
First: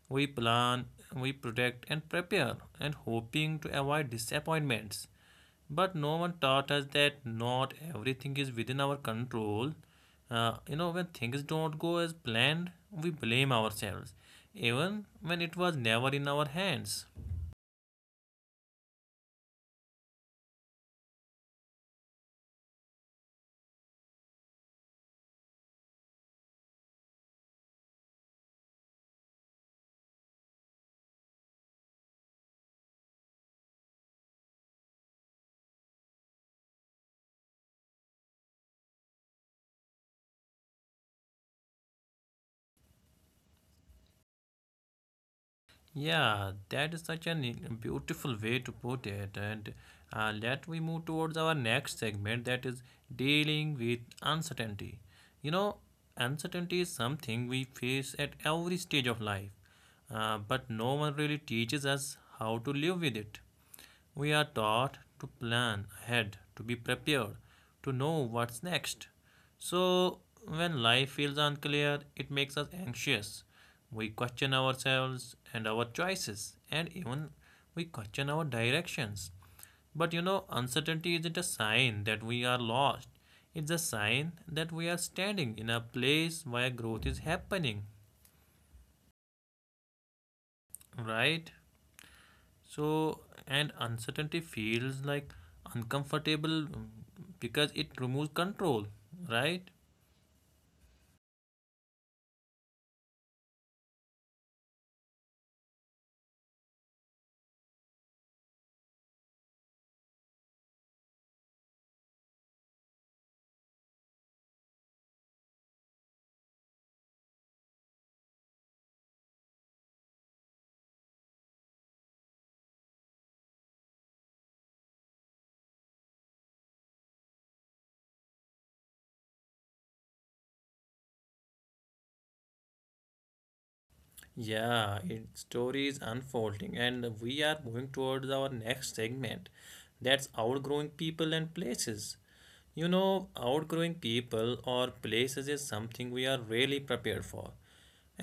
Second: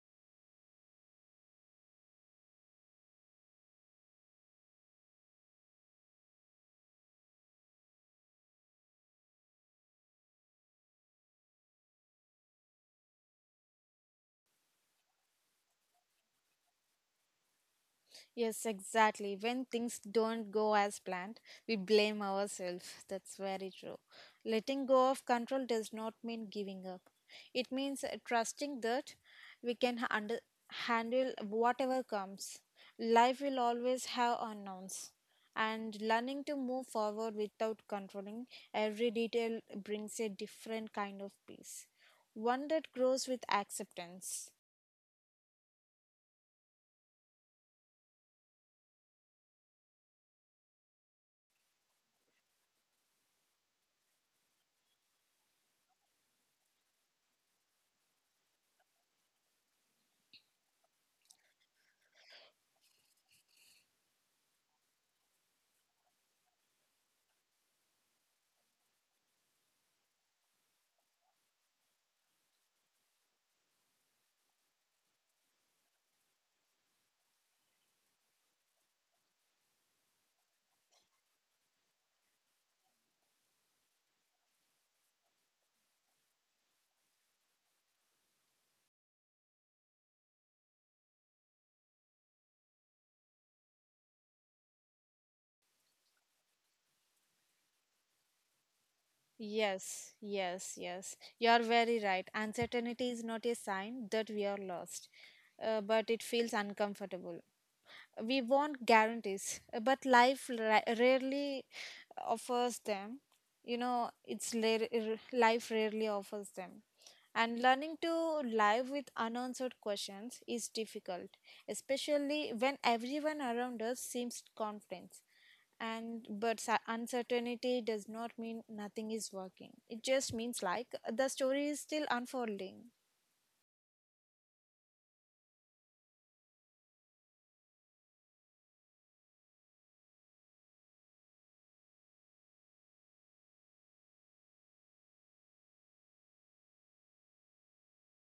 Speaker 1: We plan, we protect and prepare and hoping to avoid disappointments. But no one taught us that not everything is within our control. When things don't go as planned, we blame ourselves, even when it was never in our hands.
Speaker 2: Yes, exactly. When things don't go as planned, we blame ourselves. That's very true. Letting go of control does not mean giving up, it means trusting that we handle whatever comes. Life will always have unknowns, and learning to move forward without controlling every detail brings a different kind of peace, one that grows with acceptance.
Speaker 1: Yeah, that is such a beautiful way to put it. And let we move towards our next segment, that is dealing with uncertainty. You know, uncertainty is something we face at every stage of life, but no one really teaches us how to live with it. We are taught to plan ahead, to be prepared, to know what's next. So, when life feels unclear, it makes us anxious. We question ourselves and our choices, and even we question our directions. But you know, uncertainty isn't a sign that we are lost, it's a sign that we are standing in a place where growth is happening, right? So, and uncertainty feels like uncomfortable because it removes control, right?
Speaker 2: Yes, yes, yes. You are very right. Uncertainty is not a sign that we are lost, but it feels uncomfortable. We want guarantees, but rarely offers them. You know, life rarely offers them. And learning to live with unanswered questions is difficult, especially when everyone around us seems confident, and but uncertainty does not mean nothing is working, it just means like the story is still unfolding.
Speaker 1: Yeah, its story is unfolding, and we are moving towards our next segment. That's outgrowing people and places. You know, outgrowing people or places is something we are really prepared for.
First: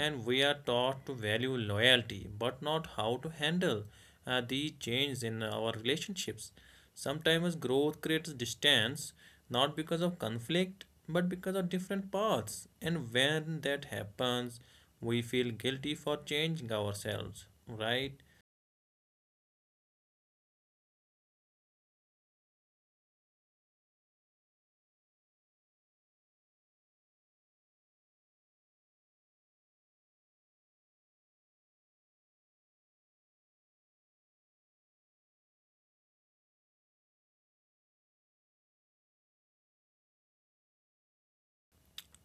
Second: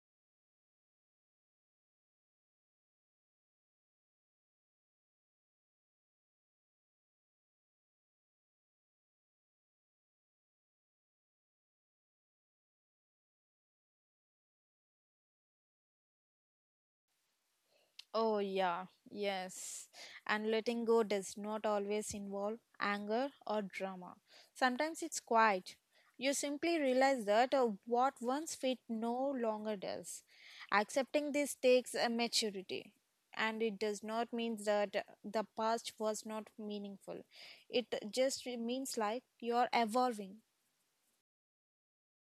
Speaker 1: And we are taught to value loyalty but not how to handle the change in our relationships. Sometimes growth creates distance not because of conflict but because of different paths, and when that happens, we feel guilty for changing ourselves, right?
Speaker 2: Oh, yeah, yes. And letting go does not always involve anger or drama. Sometimes it's quiet. You simply realize that what once fit no longer does. Accepting this takes a maturity, and it does not mean that the past was not meaningful, it just means like you're evolving.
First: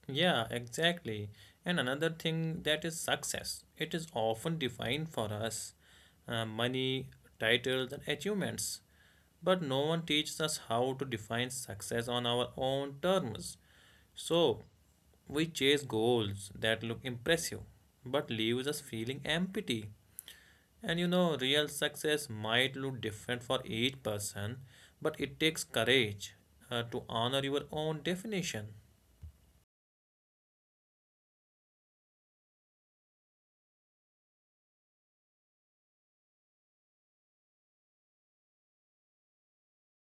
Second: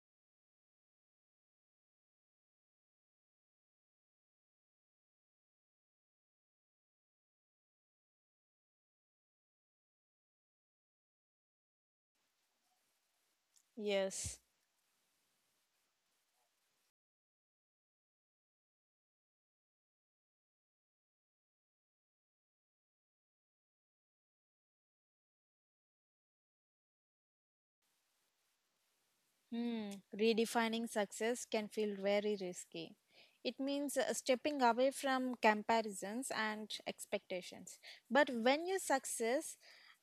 Speaker 1: Yeah, exactly. And another thing that is success. It is often defined for us money, titles, and achievements. But no one teaches us how to define success on our own terms.
Speaker 2: Yes.
Speaker 1: So we chase goals that look impressive but leaves us feeling empty. And you know, real success might look different for each person, but it takes courage to honor your own definition.
Speaker 2: Hmm. Redefining success can feel very risky. It means stepping away from comparisons and expectations. But when your success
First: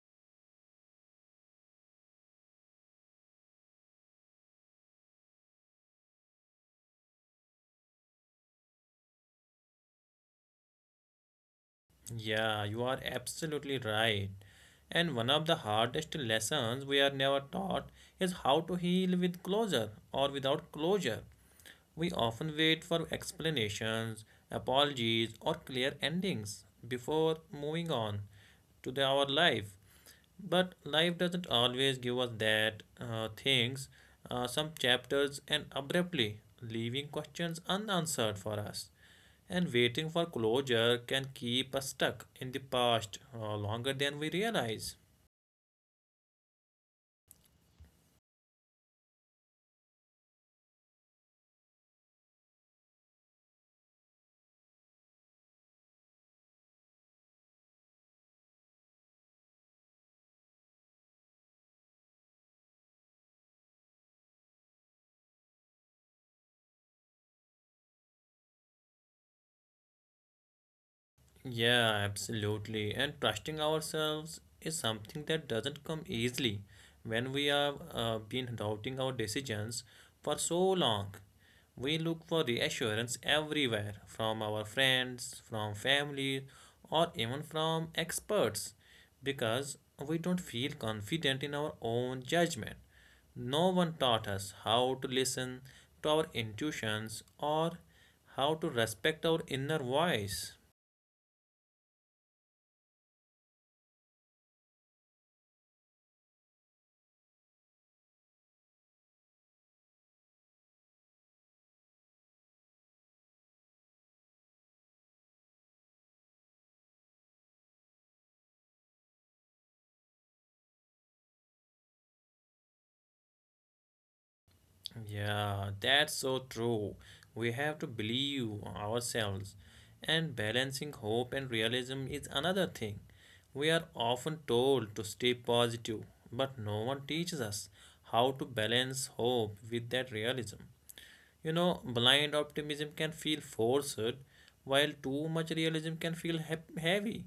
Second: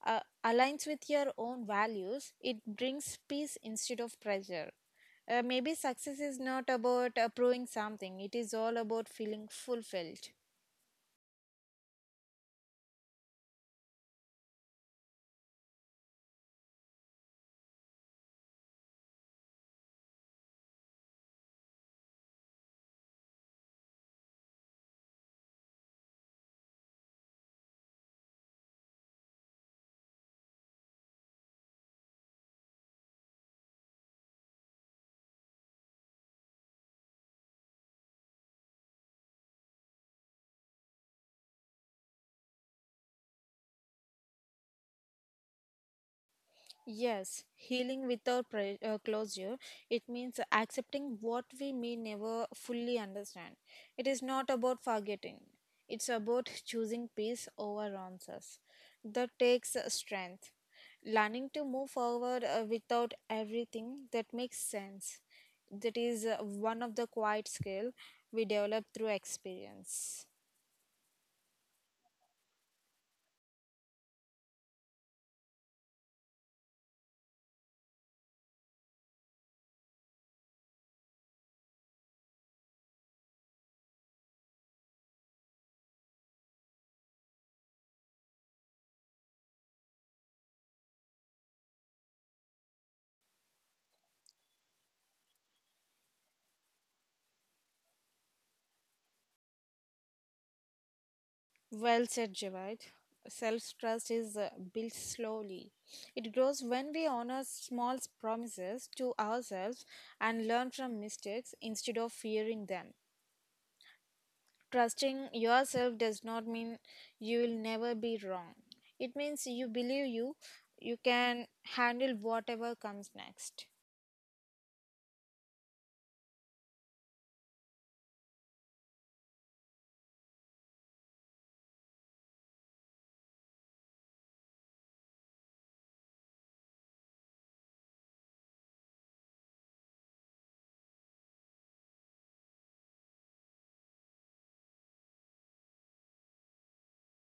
Speaker 2: uh, aligns with your own values, it brings peace instead of pressure. Maybe success is not about proving something, it is all about feeling fulfilled.
Speaker 1: Yeah, you are absolutely right. And one of the hardest lessons we are never taught is how to heal with closure or without closure. We often wait for explanations, apologies, or clear endings before moving on to the, our life. But life doesn't always give us that things. Some chapters end abruptly, leaving questions unanswered for us. And waiting for closure can keep us stuck in the past longer than we realize.
Speaker 2: Yes, healing without closure, it means accepting what we may never fully understand. It is not about forgetting, it's about choosing peace over answers. That takes strength. Learning to move forward without everything that makes sense. That is one of the quiet skill we develop through experience.
Speaker 1: Yeah, absolutely. And trusting ourselves is something that doesn't come easily when we have been doubting our decisions for so long. We look for reassurance everywhere from our friends, from family, or even from experts because we don't feel confident in our own judgment. No one taught us how to listen to our intuitions or how to respect our inner voice.
Speaker 2: Well said, Javed. Self trust is built slowly. It grows when we honor small promises to ourselves and learn from mistakes instead of fearing them. Trusting yourself does not mean you will never be wrong. It means you believe you can handle whatever comes next.
Speaker 1: Yeah, that's so true. We have to believe ourselves. And balancing hope and realism is another thing. We are often told to stay positive, but no one teaches us how to balance hope with that realism. You know, blind optimism can feel forced, while too much realism can feel heavy.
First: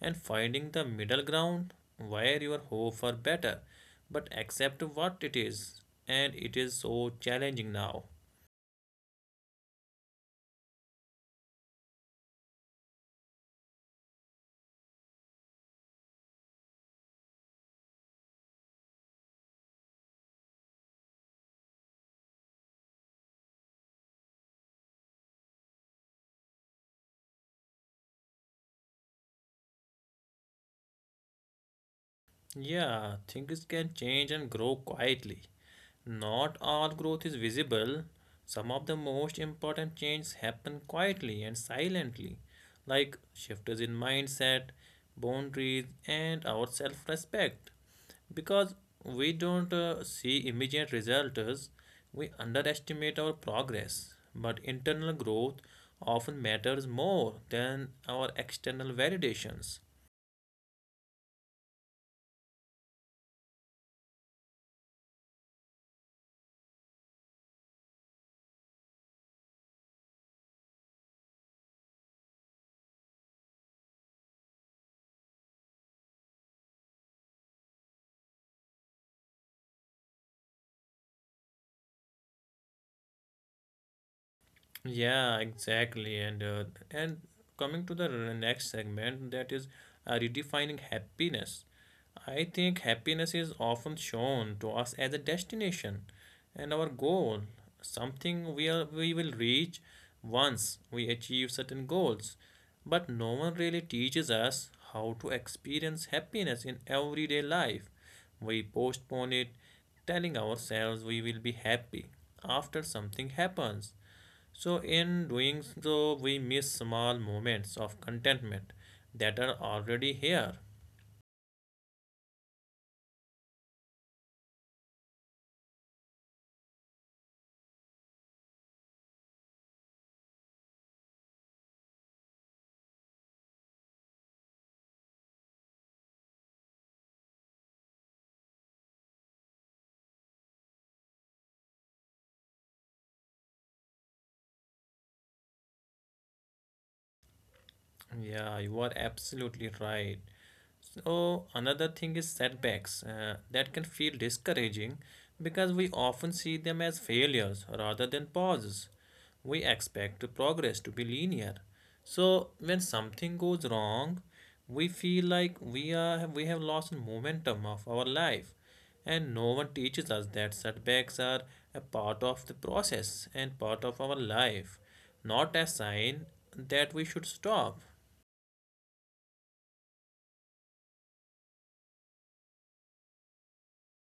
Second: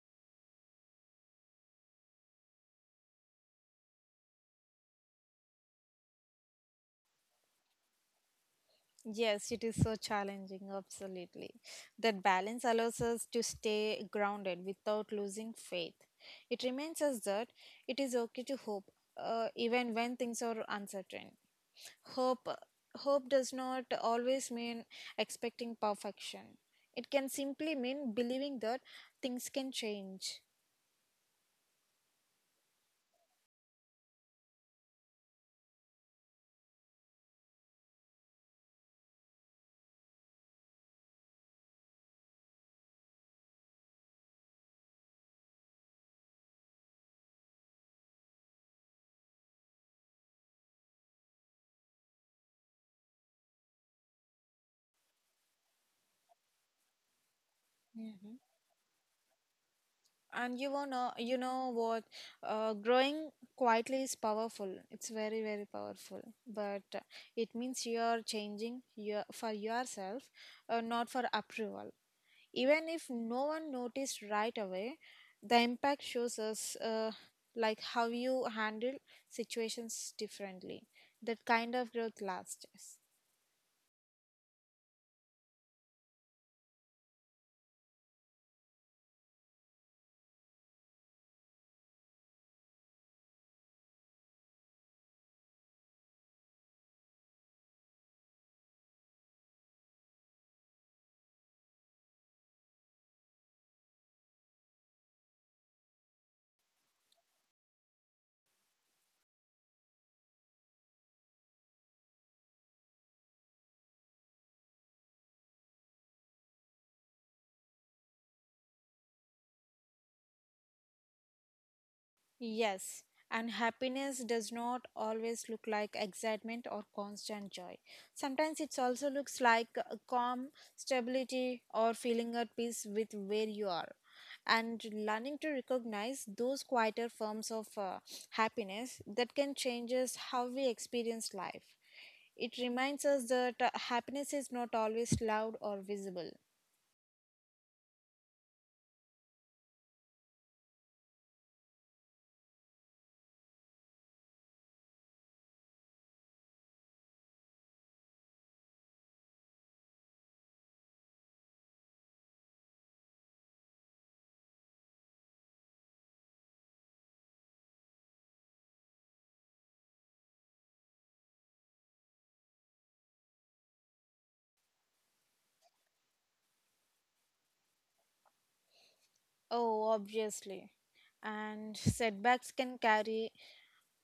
Speaker 1: And finding the middle ground where your hope for better, but accept what it is, and it is so challenging now.
Speaker 2: Yes, it is so challenging, absolutely. That balance allows us to stay grounded without losing faith. It reminds us that it is okay to hope, even when things are uncertain. Hope, hope does not always mean expecting perfection. It can simply mean believing that things can change.
Speaker 1: Yeah, things can change and grow quietly. Not all growth is visible. Some of the most important changes happen quietly and silently, like shifts in mindset, boundaries, and our self respect. Because we don't see immediate results, we underestimate our progress. But internal growth often matters more than our
Speaker 2: Mhm.
Speaker 1: external validations.
Speaker 2: and you wanna you know what growing quietly is powerful, it's very powerful, but it means you are changing your, for yourself, not for approval. Even if no one noticed right away, the impact shows us like how you handle situations differently. That kind of growth lasts.
Speaker 1: Yeah, exactly. And coming to the next segment, that is redefining happiness. I think happiness is often shown to us as a destination and our goal, something we will reach once we achieve certain goals. But no one really teaches us how to experience happiness in everyday life. We postpone it, telling ourselves we will be happy after something happens, so in doing so, we miss small moments of contentment that are already here.
Speaker 2: Yes, and happiness does not always look like excitement or constant joy. Sometimes it also looks like a calm, stability, or feeling at peace with where you are. And learning to recognize those quieter forms of happiness, that can change us how we experience life. It reminds us that happiness is not always loud or visible.
Speaker 1: Yeah, you are absolutely right. So another thing is setbacks that can feel discouraging because we often see them as failures rather than pauses. We expect progress to be linear. So when something goes wrong, we feel like we have lost momentum of our life. And no one teaches us that setbacks are a part of the process and part of our life, not a sign that we should stop.
Speaker 2: Oh, obviously. And setbacks can carry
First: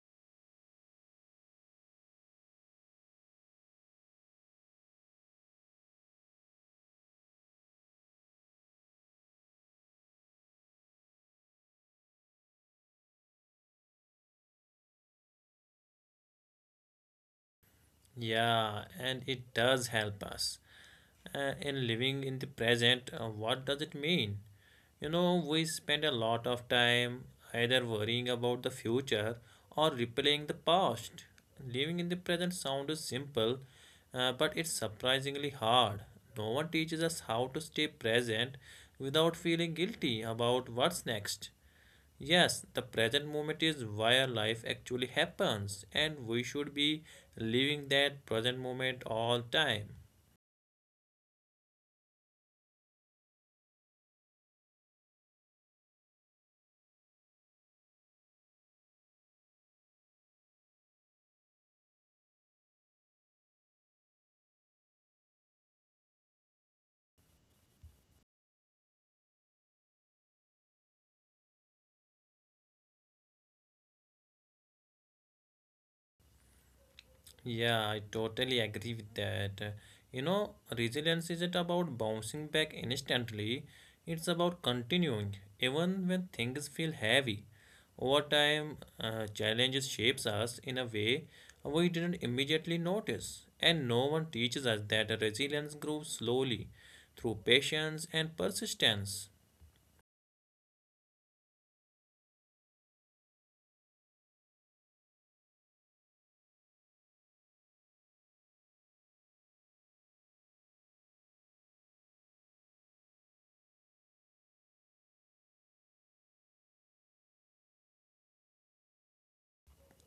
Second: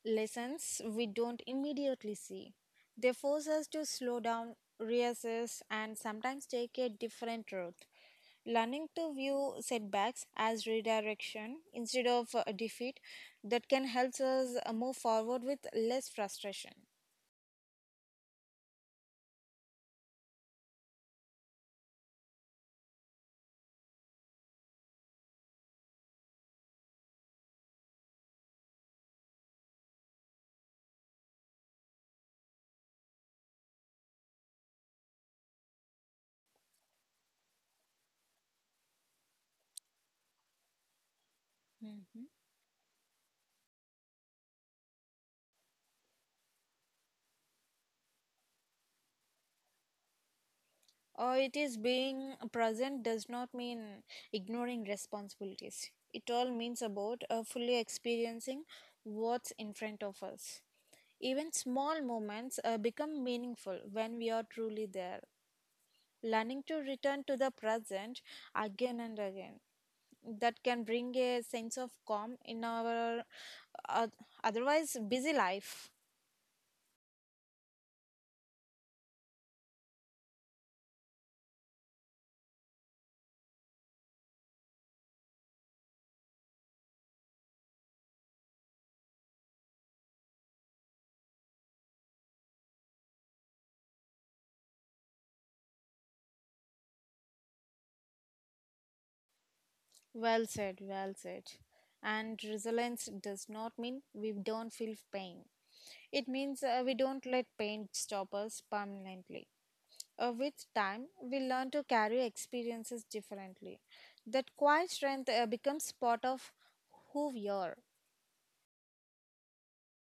Speaker 2: lessons we don't immediately see. They force us to slow down, reassess, and sometimes take a different route. Learning to view setbacks as redirection instead of defeat, that can help us move forward with less frustration.
Speaker 1: Yeah, and it does help us in living in the present. What does it mean? You know, we spend a lot of time either worrying about the future or replaying the past. Living in the present sounds simple, but it's surprisingly hard. No one teaches us how to stay present without feeling guilty about what's next. Yes, the present moment is where life actually happens, and we should be living that present moment all time.
Speaker 2: It is Being present does not mean ignoring responsibilities. It all means about fully experiencing what's in front of us. Even small moments become meaningful when we are truly there. Learning to return to the present again and again. That can bring a sense of calm in our uh, otherwise busy life.
Speaker 1: Yeah, I totally agree with that. You know, resilience isn't about bouncing back instantly, it's about continuing, even when things feel heavy. Over time, challenges shapes us in a way we didn't immediately notice, and no one teaches us that resilience grows slowly through patience and persistence.
Speaker 2: Well said, well said. And resilience does not mean we don't feel pain. It means we don't let pain stop us permanently. With time, we learn to carry experiences differently. That quiet strength becomes part of who we are.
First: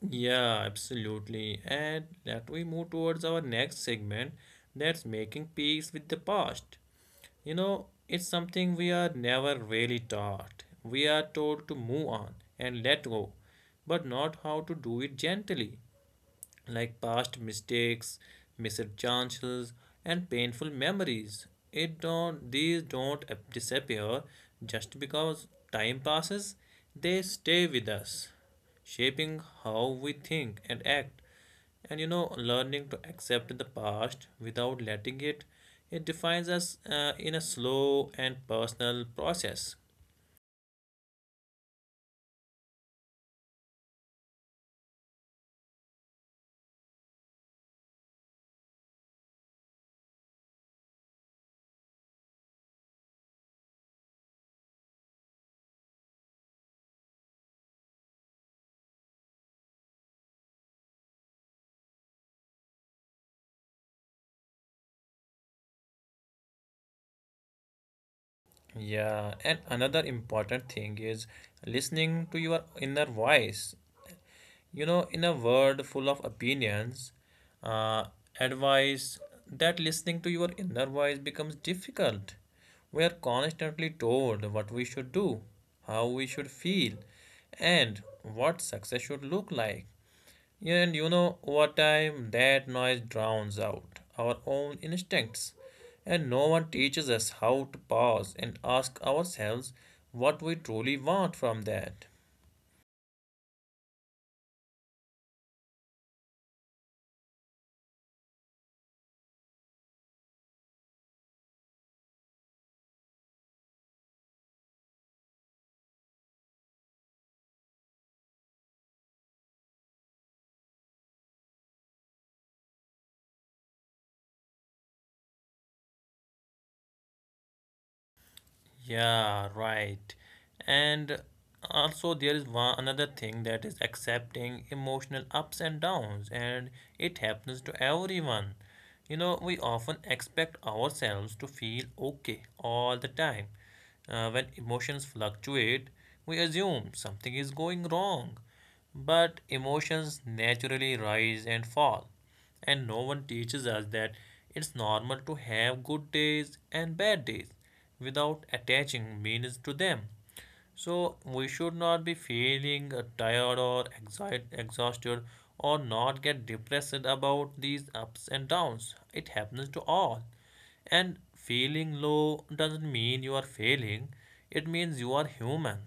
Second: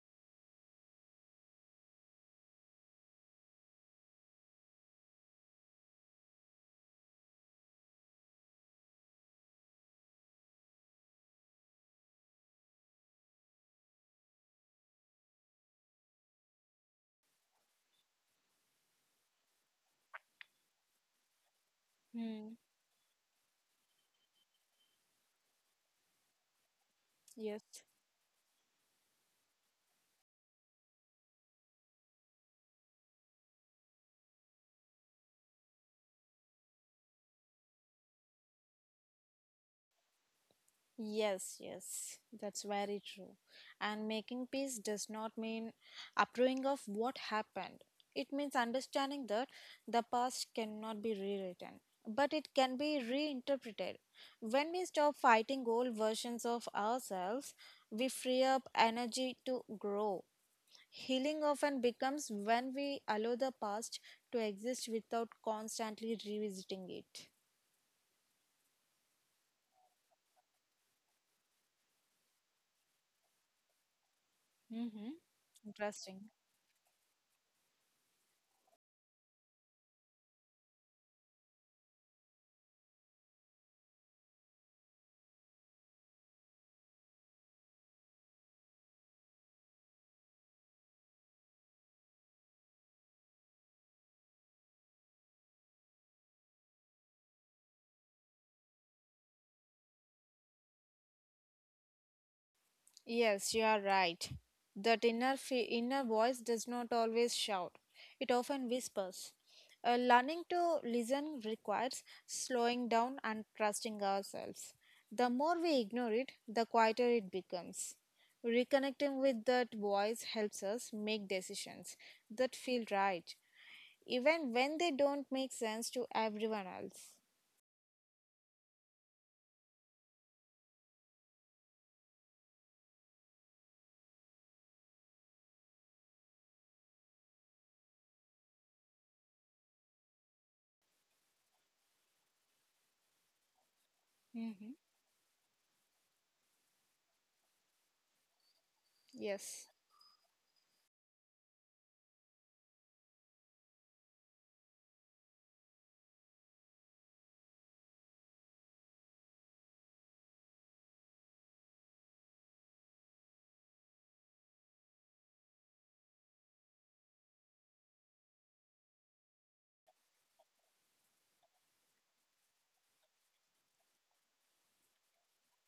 Speaker 1: Yeah, absolutely. And let we move towards our next segment, that's making peace with the past. You know, it's something we are never really taught. We are told to move on and let go, but not how to do it gently, like past mistakes, missed chances, and painful memories. It don't
Speaker 2: Hmm.
Speaker 1: these don't disappear just because time passes. They stay
Speaker 2: Yes.
Speaker 1: with us, shaping how we think and act. And you know, learning to accept the past without letting it defines us in a slow and personal process.
Speaker 2: Yes, yes, that's very true. And making peace does not mean approving of what happened. It means understanding that the past cannot be rewritten, but it can be reinterpreted. When we stop fighting old versions of ourselves, we free up energy to grow. Healing often becomes when we allow the past to exist without constantly revisiting it.
Speaker 1: Yeah, and another important thing is listening to your inner voice. You know,
Speaker 2: Hmm.
Speaker 1: in a world full of
Speaker 2: Interesting.
Speaker 1: opinions, uh, advice, that listening to your inner voice becomes difficult. We are constantly told what we should do, how we should feel, and what success should look like. And you know, over time, that noise drowns out our own instincts, and no one teaches us how to pause and ask ourselves what we truly want from that.
Speaker 2: Yes, you are right. That inner voice does not always shout. It often whispers. Learning to listen requires slowing down and trusting ourselves. The more we ignore it, the quieter it becomes. Reconnecting with that voice helps us make decisions that feel right, even when they don't make sense to everyone else.
Speaker 1: Yeah, right. And also there is one another thing that is accepting emotional ups and downs, and it happens to everyone. You know, we often expect ourselves to feel okay all the time. When
Speaker 2: Mhm.
Speaker 1: emotions fluctuate, we assume something is going wrong. But
Speaker 2: Yes.
Speaker 1: emotions naturally rise and fall. And no one teaches us that it's normal to have good days and bad days without attaching meanings to them. So we should not be feeling tired or exhausted or not get depressed about these ups and downs. It happens to all. And feeling low doesn't mean you are failing, it means you are human.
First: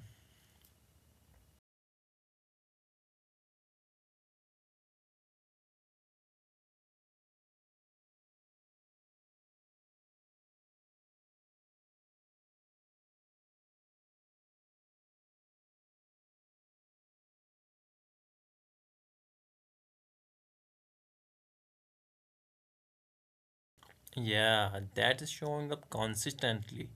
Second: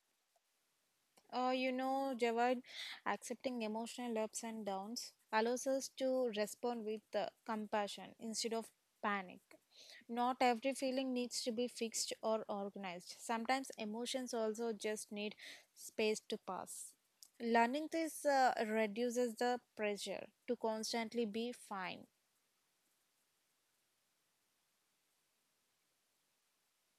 Speaker 2: You know, Javad, accepting emotional ups and downs allows us to respond with compassion instead of panic. Not every feeling needs to be fixed or organized. Sometimes emotions also just need space to pass. Learning this reduces the pressure to constantly be fine.
Speaker 1: Yeah, that is showing up consistently.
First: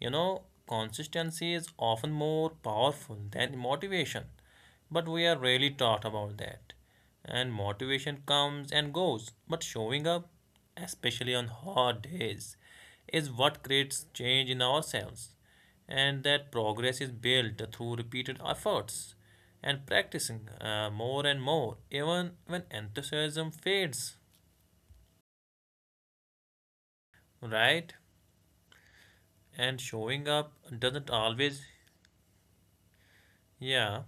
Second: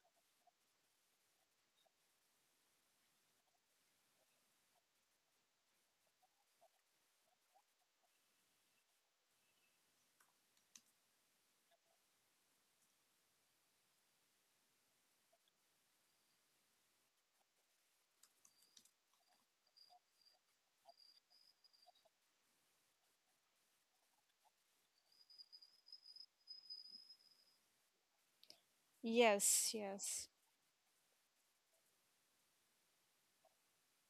Speaker 1: You know, consistency is often more powerful than motivation, but we are rarely taught about that. And motivation comes and goes, but showing up, especially on hard days, is what creates change in ourselves. And that progress is built through repeated efforts and practicing more and more, even when enthusiasm fades, right?
Speaker 2: Yes,
Speaker 1: And
Speaker 2: yes,
Speaker 1: showing up doesn't always, yeah,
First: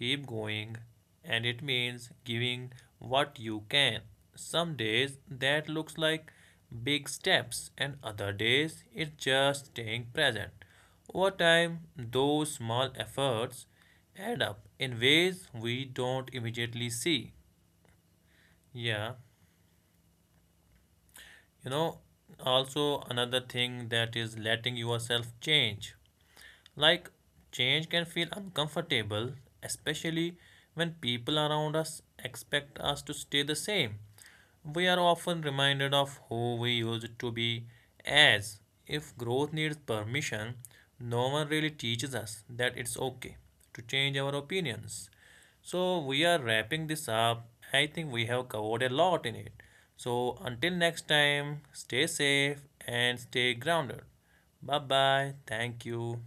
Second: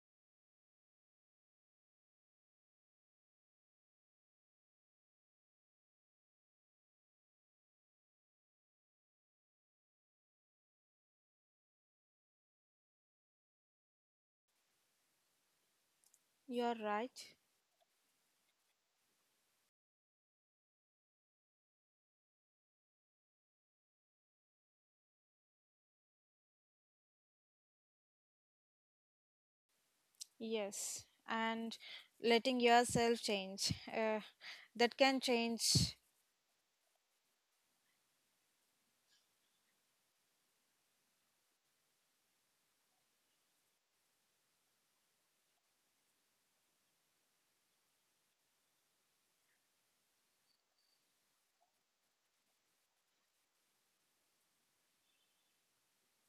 Speaker 1: keep going, and it means giving what you can. Some days that looks like big steps, and other days it's just staying present. Over time those small efforts add up in ways we don't
Speaker 2: you're
Speaker 1: immediately
Speaker 2: right.
Speaker 1: see. Yeah, you know, also another thing that is letting yourself change. Like, change can feel uncomfortable, especially when
Speaker 2: Yes,
Speaker 1: people around
Speaker 2: and
Speaker 1: us
Speaker 2: letting
Speaker 1: expect us to
Speaker 2: yourself
Speaker 1: stay the
Speaker 2: change.
Speaker 1: same. We are
Speaker 2: That can
Speaker 1: often reminded
Speaker 2: change
Speaker 1: of who we used to be as if growth needs permission. No one really teaches us that it's okay to change our opinions. So we are wrapping this up. I think we have covered a lot in it. So until next time, stay safe and stay grounded. Bye bye. Thank you.